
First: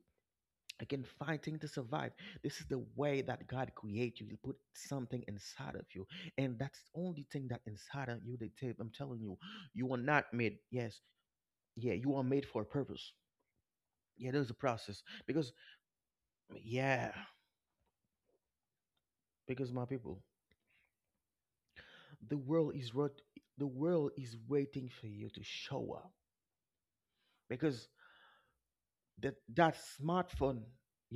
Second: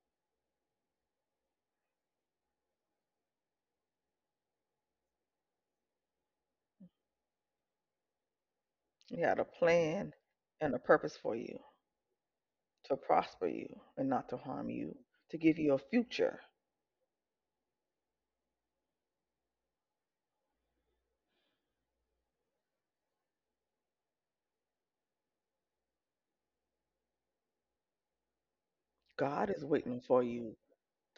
Speaker 1: You can find things to survive. This is the way that God created you. He put something inside of you, and that's the only thing that inside of you. They take. I'm
Speaker 2: He
Speaker 1: telling you,
Speaker 2: had a
Speaker 1: you are
Speaker 2: plan
Speaker 1: not made.
Speaker 2: and a
Speaker 1: Yes,
Speaker 2: purpose for you,
Speaker 1: yeah, you are made for a
Speaker 2: to
Speaker 1: purpose.
Speaker 2: prosper you and not
Speaker 1: Yeah,
Speaker 2: to
Speaker 1: there's a
Speaker 2: harm you,
Speaker 1: process
Speaker 2: to
Speaker 1: because,
Speaker 2: give you a future.
Speaker 1: yeah, because my people, the world is rot- the world is waiting for you to show up because that
Speaker 2: God is
Speaker 1: that
Speaker 2: waiting for you
Speaker 1: smartphone,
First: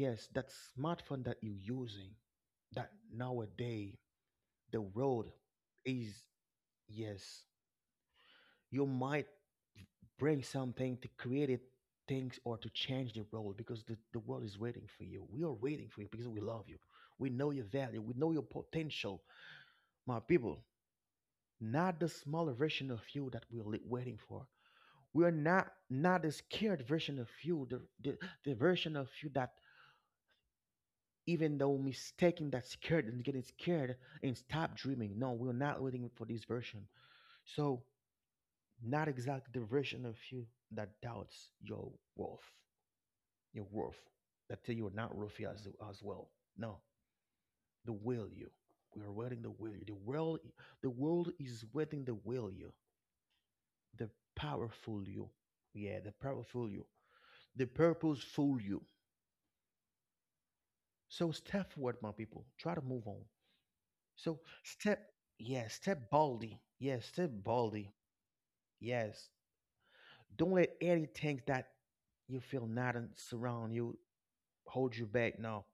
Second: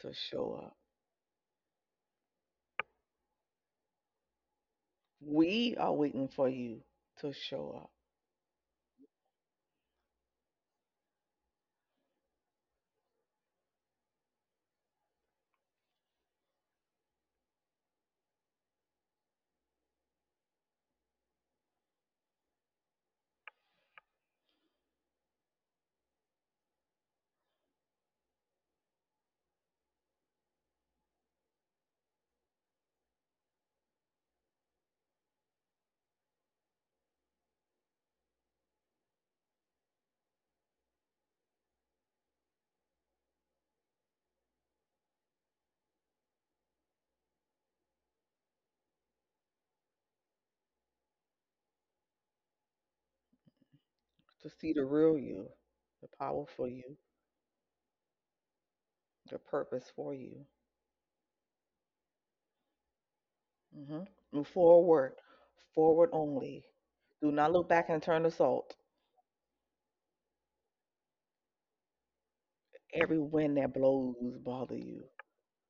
Speaker 2: to
Speaker 1: that
Speaker 2: show up.
Speaker 1: smartphone that you're using, that nowadays the road
Speaker 2: We are
Speaker 1: is,
Speaker 2: waiting for you to
Speaker 1: yes,
Speaker 2: show up,
Speaker 1: you might bring something to create it things or to change the world because the world is waiting for you. We are waiting for you because we love you. We know your value, we know your potential, my people. Not the smaller version of you that waiting for. We're not the scared version of you, the version of you that even though mistaking that scared and getting scared and stop dreaming. No, we're not waiting for this version. So not exactly the version of you that doubts worth, your worth. That tell you're not worthy as well. No, the will you. We are waiting the will you. The world is waiting the will you. The
Speaker 2: to see the
Speaker 1: powerful
Speaker 2: real
Speaker 1: you.
Speaker 2: you,
Speaker 1: Yeah,
Speaker 2: the
Speaker 1: the
Speaker 2: power for
Speaker 1: powerful you.
Speaker 2: you,
Speaker 1: The purposeful you.
Speaker 2: the purpose for you.
Speaker 1: So step forward, my people. Try to move on.
Speaker 2: Hmm
Speaker 1: So
Speaker 2: Move
Speaker 1: step,
Speaker 2: forward,
Speaker 1: yeah,
Speaker 2: forward
Speaker 1: step boldly.
Speaker 2: only.
Speaker 1: Yes, step
Speaker 2: Do not look back
Speaker 1: boldly.
Speaker 2: and turn to salt.
Speaker 1: Yes. Don't let anything that you feel not in-
Speaker 2: Every wind
Speaker 1: surround
Speaker 2: that
Speaker 1: you,
Speaker 2: blows bother
Speaker 1: hold
Speaker 2: you,
Speaker 1: you back. No.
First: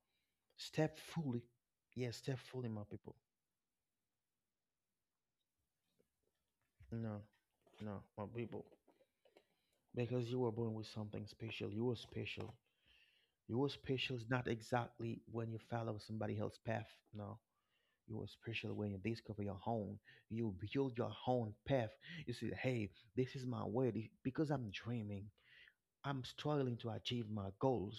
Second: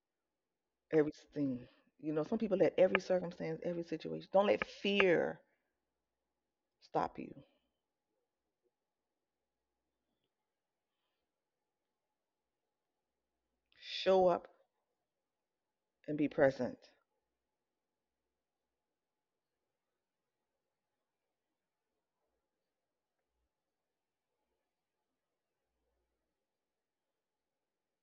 Speaker 1: Step fully.
Speaker 2: everything. You
Speaker 1: Yes,
Speaker 2: know,
Speaker 1: step
Speaker 2: some people
Speaker 1: fully,
Speaker 2: let
Speaker 1: my
Speaker 2: every
Speaker 1: people.
Speaker 2: circumstance, every situation, don't let fear stop
Speaker 1: No,
Speaker 2: you.
Speaker 1: no, my people. Because you were born with something special. You were special. You were special
Speaker 2: Show
Speaker 1: is
Speaker 2: up
Speaker 1: not exactly when you follow
Speaker 2: and be
Speaker 1: somebody else's
Speaker 2: present.
Speaker 1: path. No. You're special when you discover your own. You build your own path. You say, hey, this is my way. Because I'm dreaming. I'm struggling to achieve my goals.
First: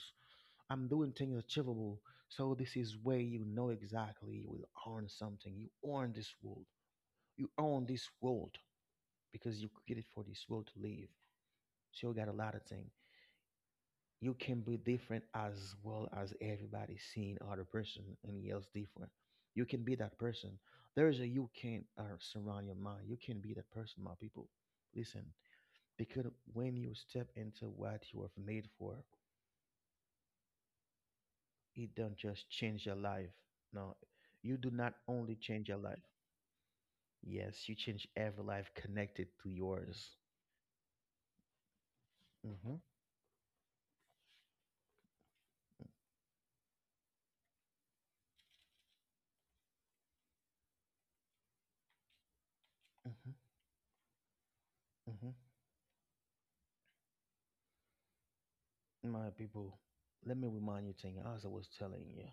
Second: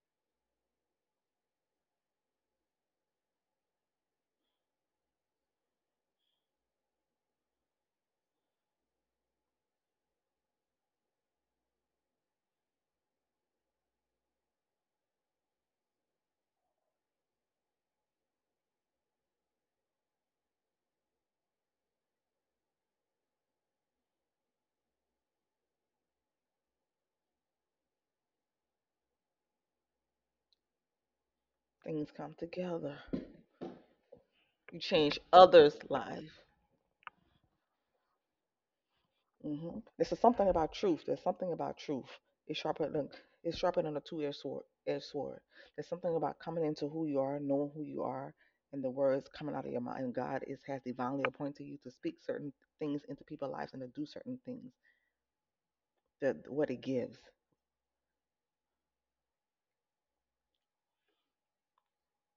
Speaker 1: I'm doing things achievable. So this is where you know exactly you will earn something. You earn this world. You own this world because you created for this world to live. So you got a lot of things. You can be different as well as everybody seeing other person and yells different. You can be that person. There is a, you can surround your mind. You can be that person, my people. Listen, because when you step into what you are made for, it
Speaker 2: Things
Speaker 1: don't
Speaker 2: come
Speaker 1: just change
Speaker 2: together.
Speaker 1: your
Speaker 2: You
Speaker 1: life. No, you do not
Speaker 2: change
Speaker 1: only change
Speaker 2: others'
Speaker 1: your life.
Speaker 2: lives.
Speaker 1: Yes, you change every life connected to
Speaker 2: Mm-hmm. This
Speaker 1: yours.
Speaker 2: is something about truth. There's something about truth. It's
Speaker 1: Mm-hmm,
Speaker 2: sharper than, it's sharper than a two-edged sword. Edged sword. There's something about coming into who you are, knowing who you are, and the words coming out of your mouth. And God is, has divinely appointed you to speak certain things into
Speaker 1: mm-hmm,
Speaker 2: people's lives and to do certain things.
Speaker 1: mm-hmm.
Speaker 2: That what it gives.
Speaker 1: My people, let me remind you, thing as I was telling you.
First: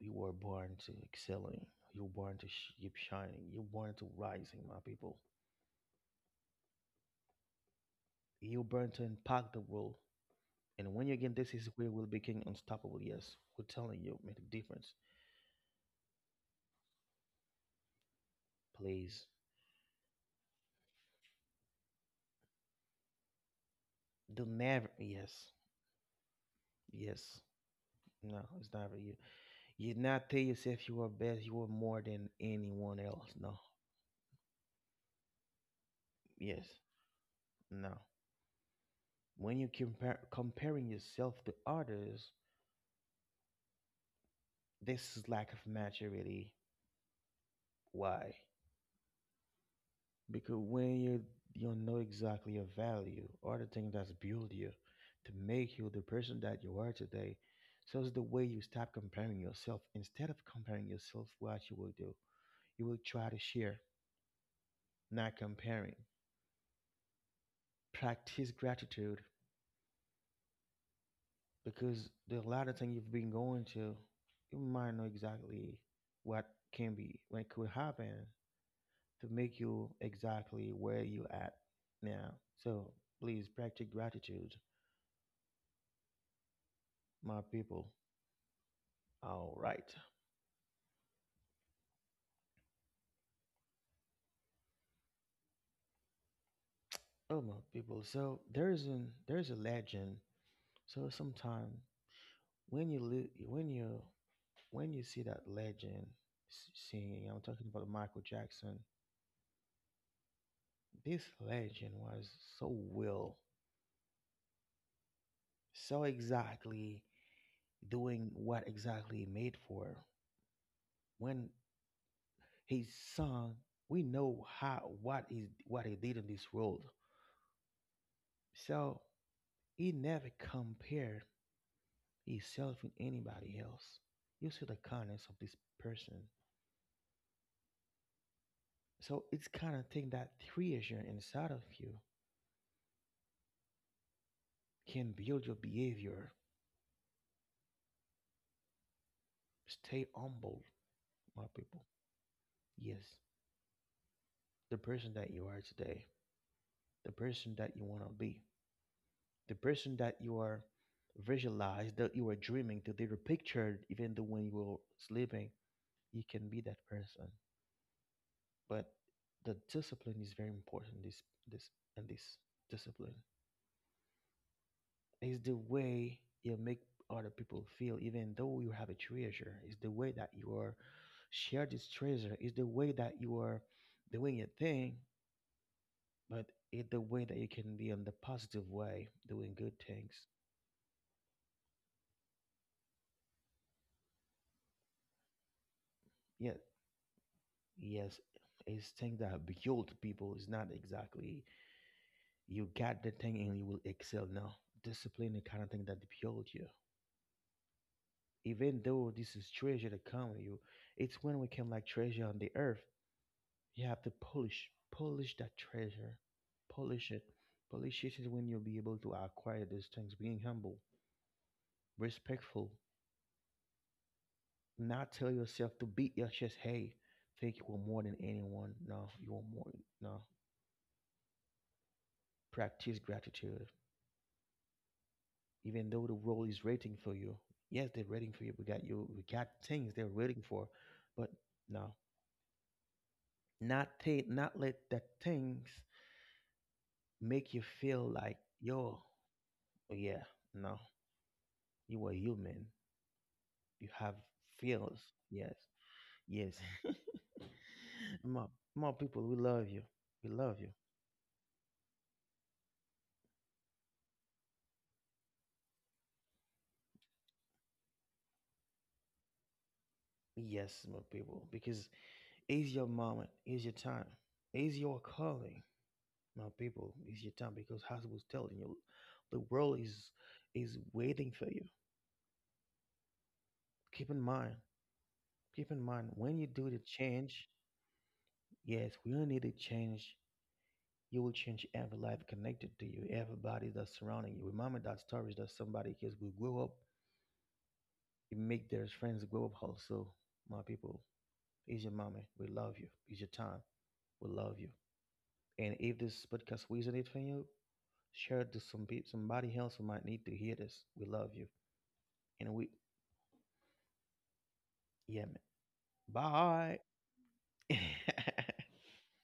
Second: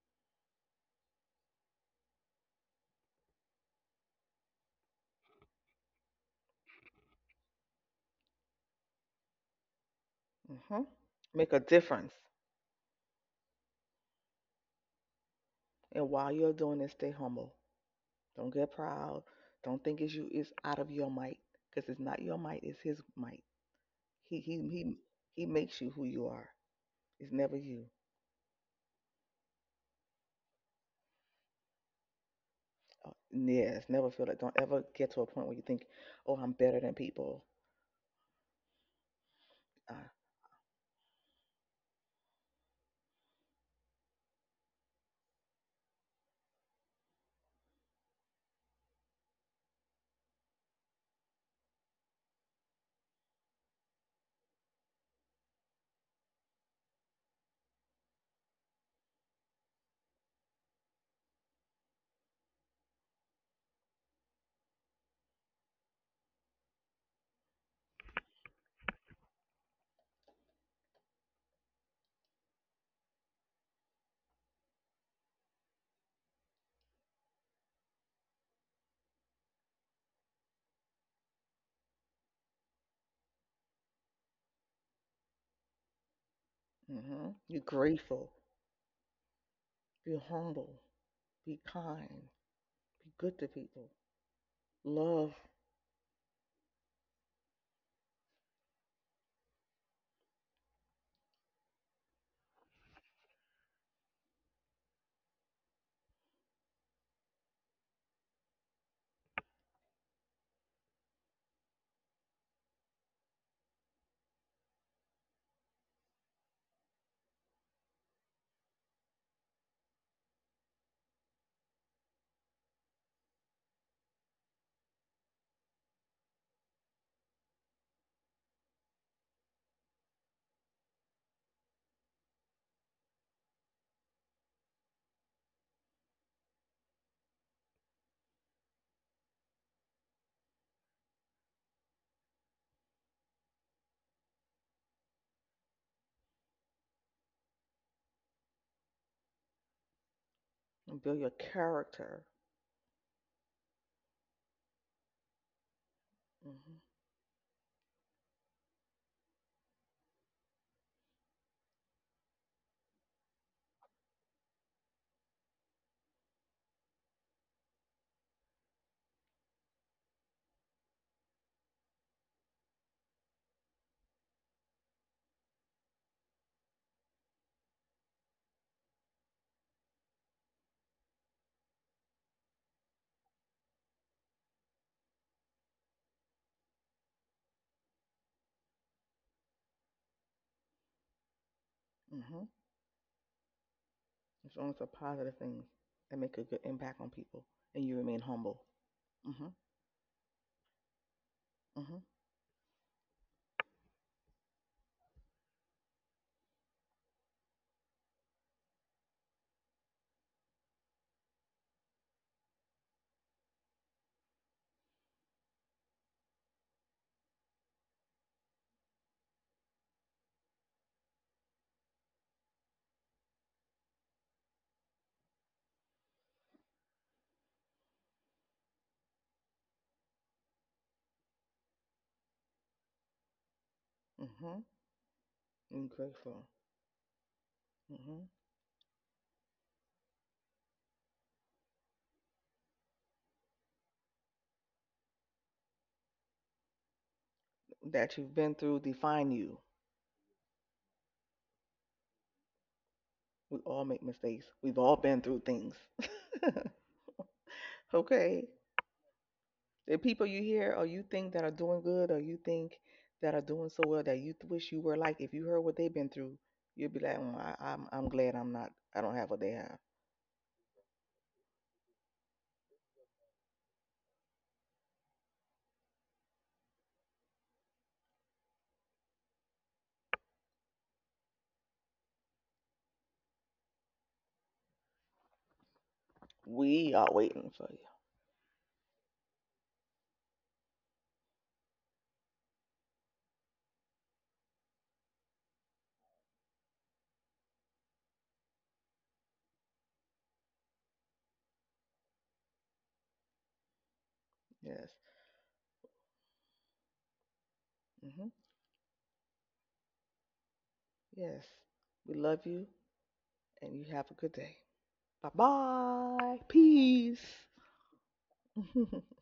Speaker 1: You were born to excelling. You were born to keep shining. You were born to rising, my people. You were born to impact the world.
Speaker 2: Hmm
Speaker 1: And when you again, this
Speaker 2: Make a
Speaker 1: is where we'll
Speaker 2: difference.
Speaker 1: become unstoppable. Yes, we're telling you, make a difference.
Speaker 2: And while you're doing this, stay humble. Don't get proud.
Speaker 1: Please,
Speaker 2: Don't think it's you. It's out of your might, because it's not your might. It's his might. He
Speaker 1: do
Speaker 2: he
Speaker 1: never.
Speaker 2: he he
Speaker 1: Yes,
Speaker 2: makes you who you are. It's
Speaker 1: yes.
Speaker 2: never you.
Speaker 1: No, it's never you. You not tell yourself you are best. You are more than anyone else. No.
Speaker 2: Yes, never feel it. Don't ever get to a point where you think, "Oh, I'm
Speaker 1: Yes.
Speaker 2: better than people."
Speaker 1: No. When you
Speaker 2: Uh.
Speaker 1: compare comparing yourself to others, this is lack of maturity. Why? Because when you know exactly your value or the thing that's built you to make you the person that you are today, so it's the way you stop comparing yourself. Instead of comparing yourself, what you will do, you will try to share, not comparing. Practice gratitude because there's a lot of things you've been going to, you might know exactly what can be, what could happen to make you exactly where you at now. So please practice gratitude, my
Speaker 2: hmm Be
Speaker 1: people.
Speaker 2: grateful.
Speaker 1: All right.
Speaker 2: Be humble. Be kind. Be good to people. Love
Speaker 1: Oh my people. So there's a legend. So sometime when you li- when you see that legend singing, I'm talking about Michael Jackson. This legend was so will, so exactly doing what exactly he made for. When he sung, we know how what is what he did in this world. So he never compared yourself and anybody else. You see the kindness of this person. So it's kind of thing that creation inside of you can build your behavior. Stay humble,
Speaker 2: and build your
Speaker 1: my people.
Speaker 2: character.
Speaker 1: Yes, the person that you are today,
Speaker 2: Hmm
Speaker 1: the person that you want to be, the person that you are visualized, that you are dreaming that they the pictured, even though when you were sleeping you can be that person, but the discipline is very important. This this and this discipline, it's the way you make other people feel, even though you have a treasure. It's the way that you are share this treasure. It's the way that you are doing your thing, but it's the way that you can be on the positive way, doing good things.
Speaker 2: hmm It's only the positive things that make a
Speaker 1: Yeah,
Speaker 2: good impact on people, and you
Speaker 1: yes,
Speaker 2: remain humble.
Speaker 1: it's things that
Speaker 2: Mm-hmm.
Speaker 1: build people. It's not exactly
Speaker 2: Mm-hmm.
Speaker 1: you got the thing and you will excel. No, discipline, the kind of thing that build you. Even though this is treasure that come with you, it's when we can like treasure on the earth. You have to polish that treasure, polish it, polish it is when you'll be able to acquire those things. Being humble, respectful, not tell yourself to beat your chest. Hey, think you are more than anyone. No, you are more. No, practice gratitude.
Speaker 2: Mm-hmm.
Speaker 1: Even
Speaker 2: And
Speaker 1: though the world
Speaker 2: grateful.
Speaker 1: is waiting for you, yes, they're
Speaker 2: Hmm
Speaker 1: waiting for you. We got you. We got things they're waiting for, but no, not take, not let that things make you feel
Speaker 2: That you've
Speaker 1: like
Speaker 2: been through
Speaker 1: yo,
Speaker 2: define you.
Speaker 1: yeah, no, you are human.
Speaker 2: We
Speaker 1: You
Speaker 2: all make
Speaker 1: have
Speaker 2: mistakes. We've all
Speaker 1: feels.
Speaker 2: been through
Speaker 1: Yes.
Speaker 2: things.
Speaker 1: Yes. More,
Speaker 2: Okay.
Speaker 1: more people, we love you.
Speaker 2: The people
Speaker 1: We
Speaker 2: you
Speaker 1: love you.
Speaker 2: hear or you think that are doing good, or you think that are doing so well that you wish you were like, if you heard what they've been through, you'd be like, "Mm, I'm glad I'm not, I don't have what they have."
Speaker 1: Yes, my people, because it's your moment, it's your time, it's your calling, my people, it's your time. Because as I was telling you, the world is waiting for you. Keep in mind, keep in mind, when you do the
Speaker 2: We are
Speaker 1: change,
Speaker 2: waiting for you.
Speaker 1: yes, we all need to change. You will change every life connected to you, everybody that's surrounding you. Remember that story that somebody, because we grew up. You make their friends go up also. My people, it's your mommy. We love you. It's your time. We love you.
Speaker 2: Yes.
Speaker 1: And if this podcast resonated for you,
Speaker 2: hmm
Speaker 1: share it to some people, somebody else who might need to hear this. We love
Speaker 2: Yes.
Speaker 1: you.
Speaker 2: We love
Speaker 1: And
Speaker 2: you,
Speaker 1: we,
Speaker 2: and you have a good day.
Speaker 1: yeah,
Speaker 2: Bye
Speaker 1: man.
Speaker 2: bye.
Speaker 1: Bye.
Speaker 2: Peace.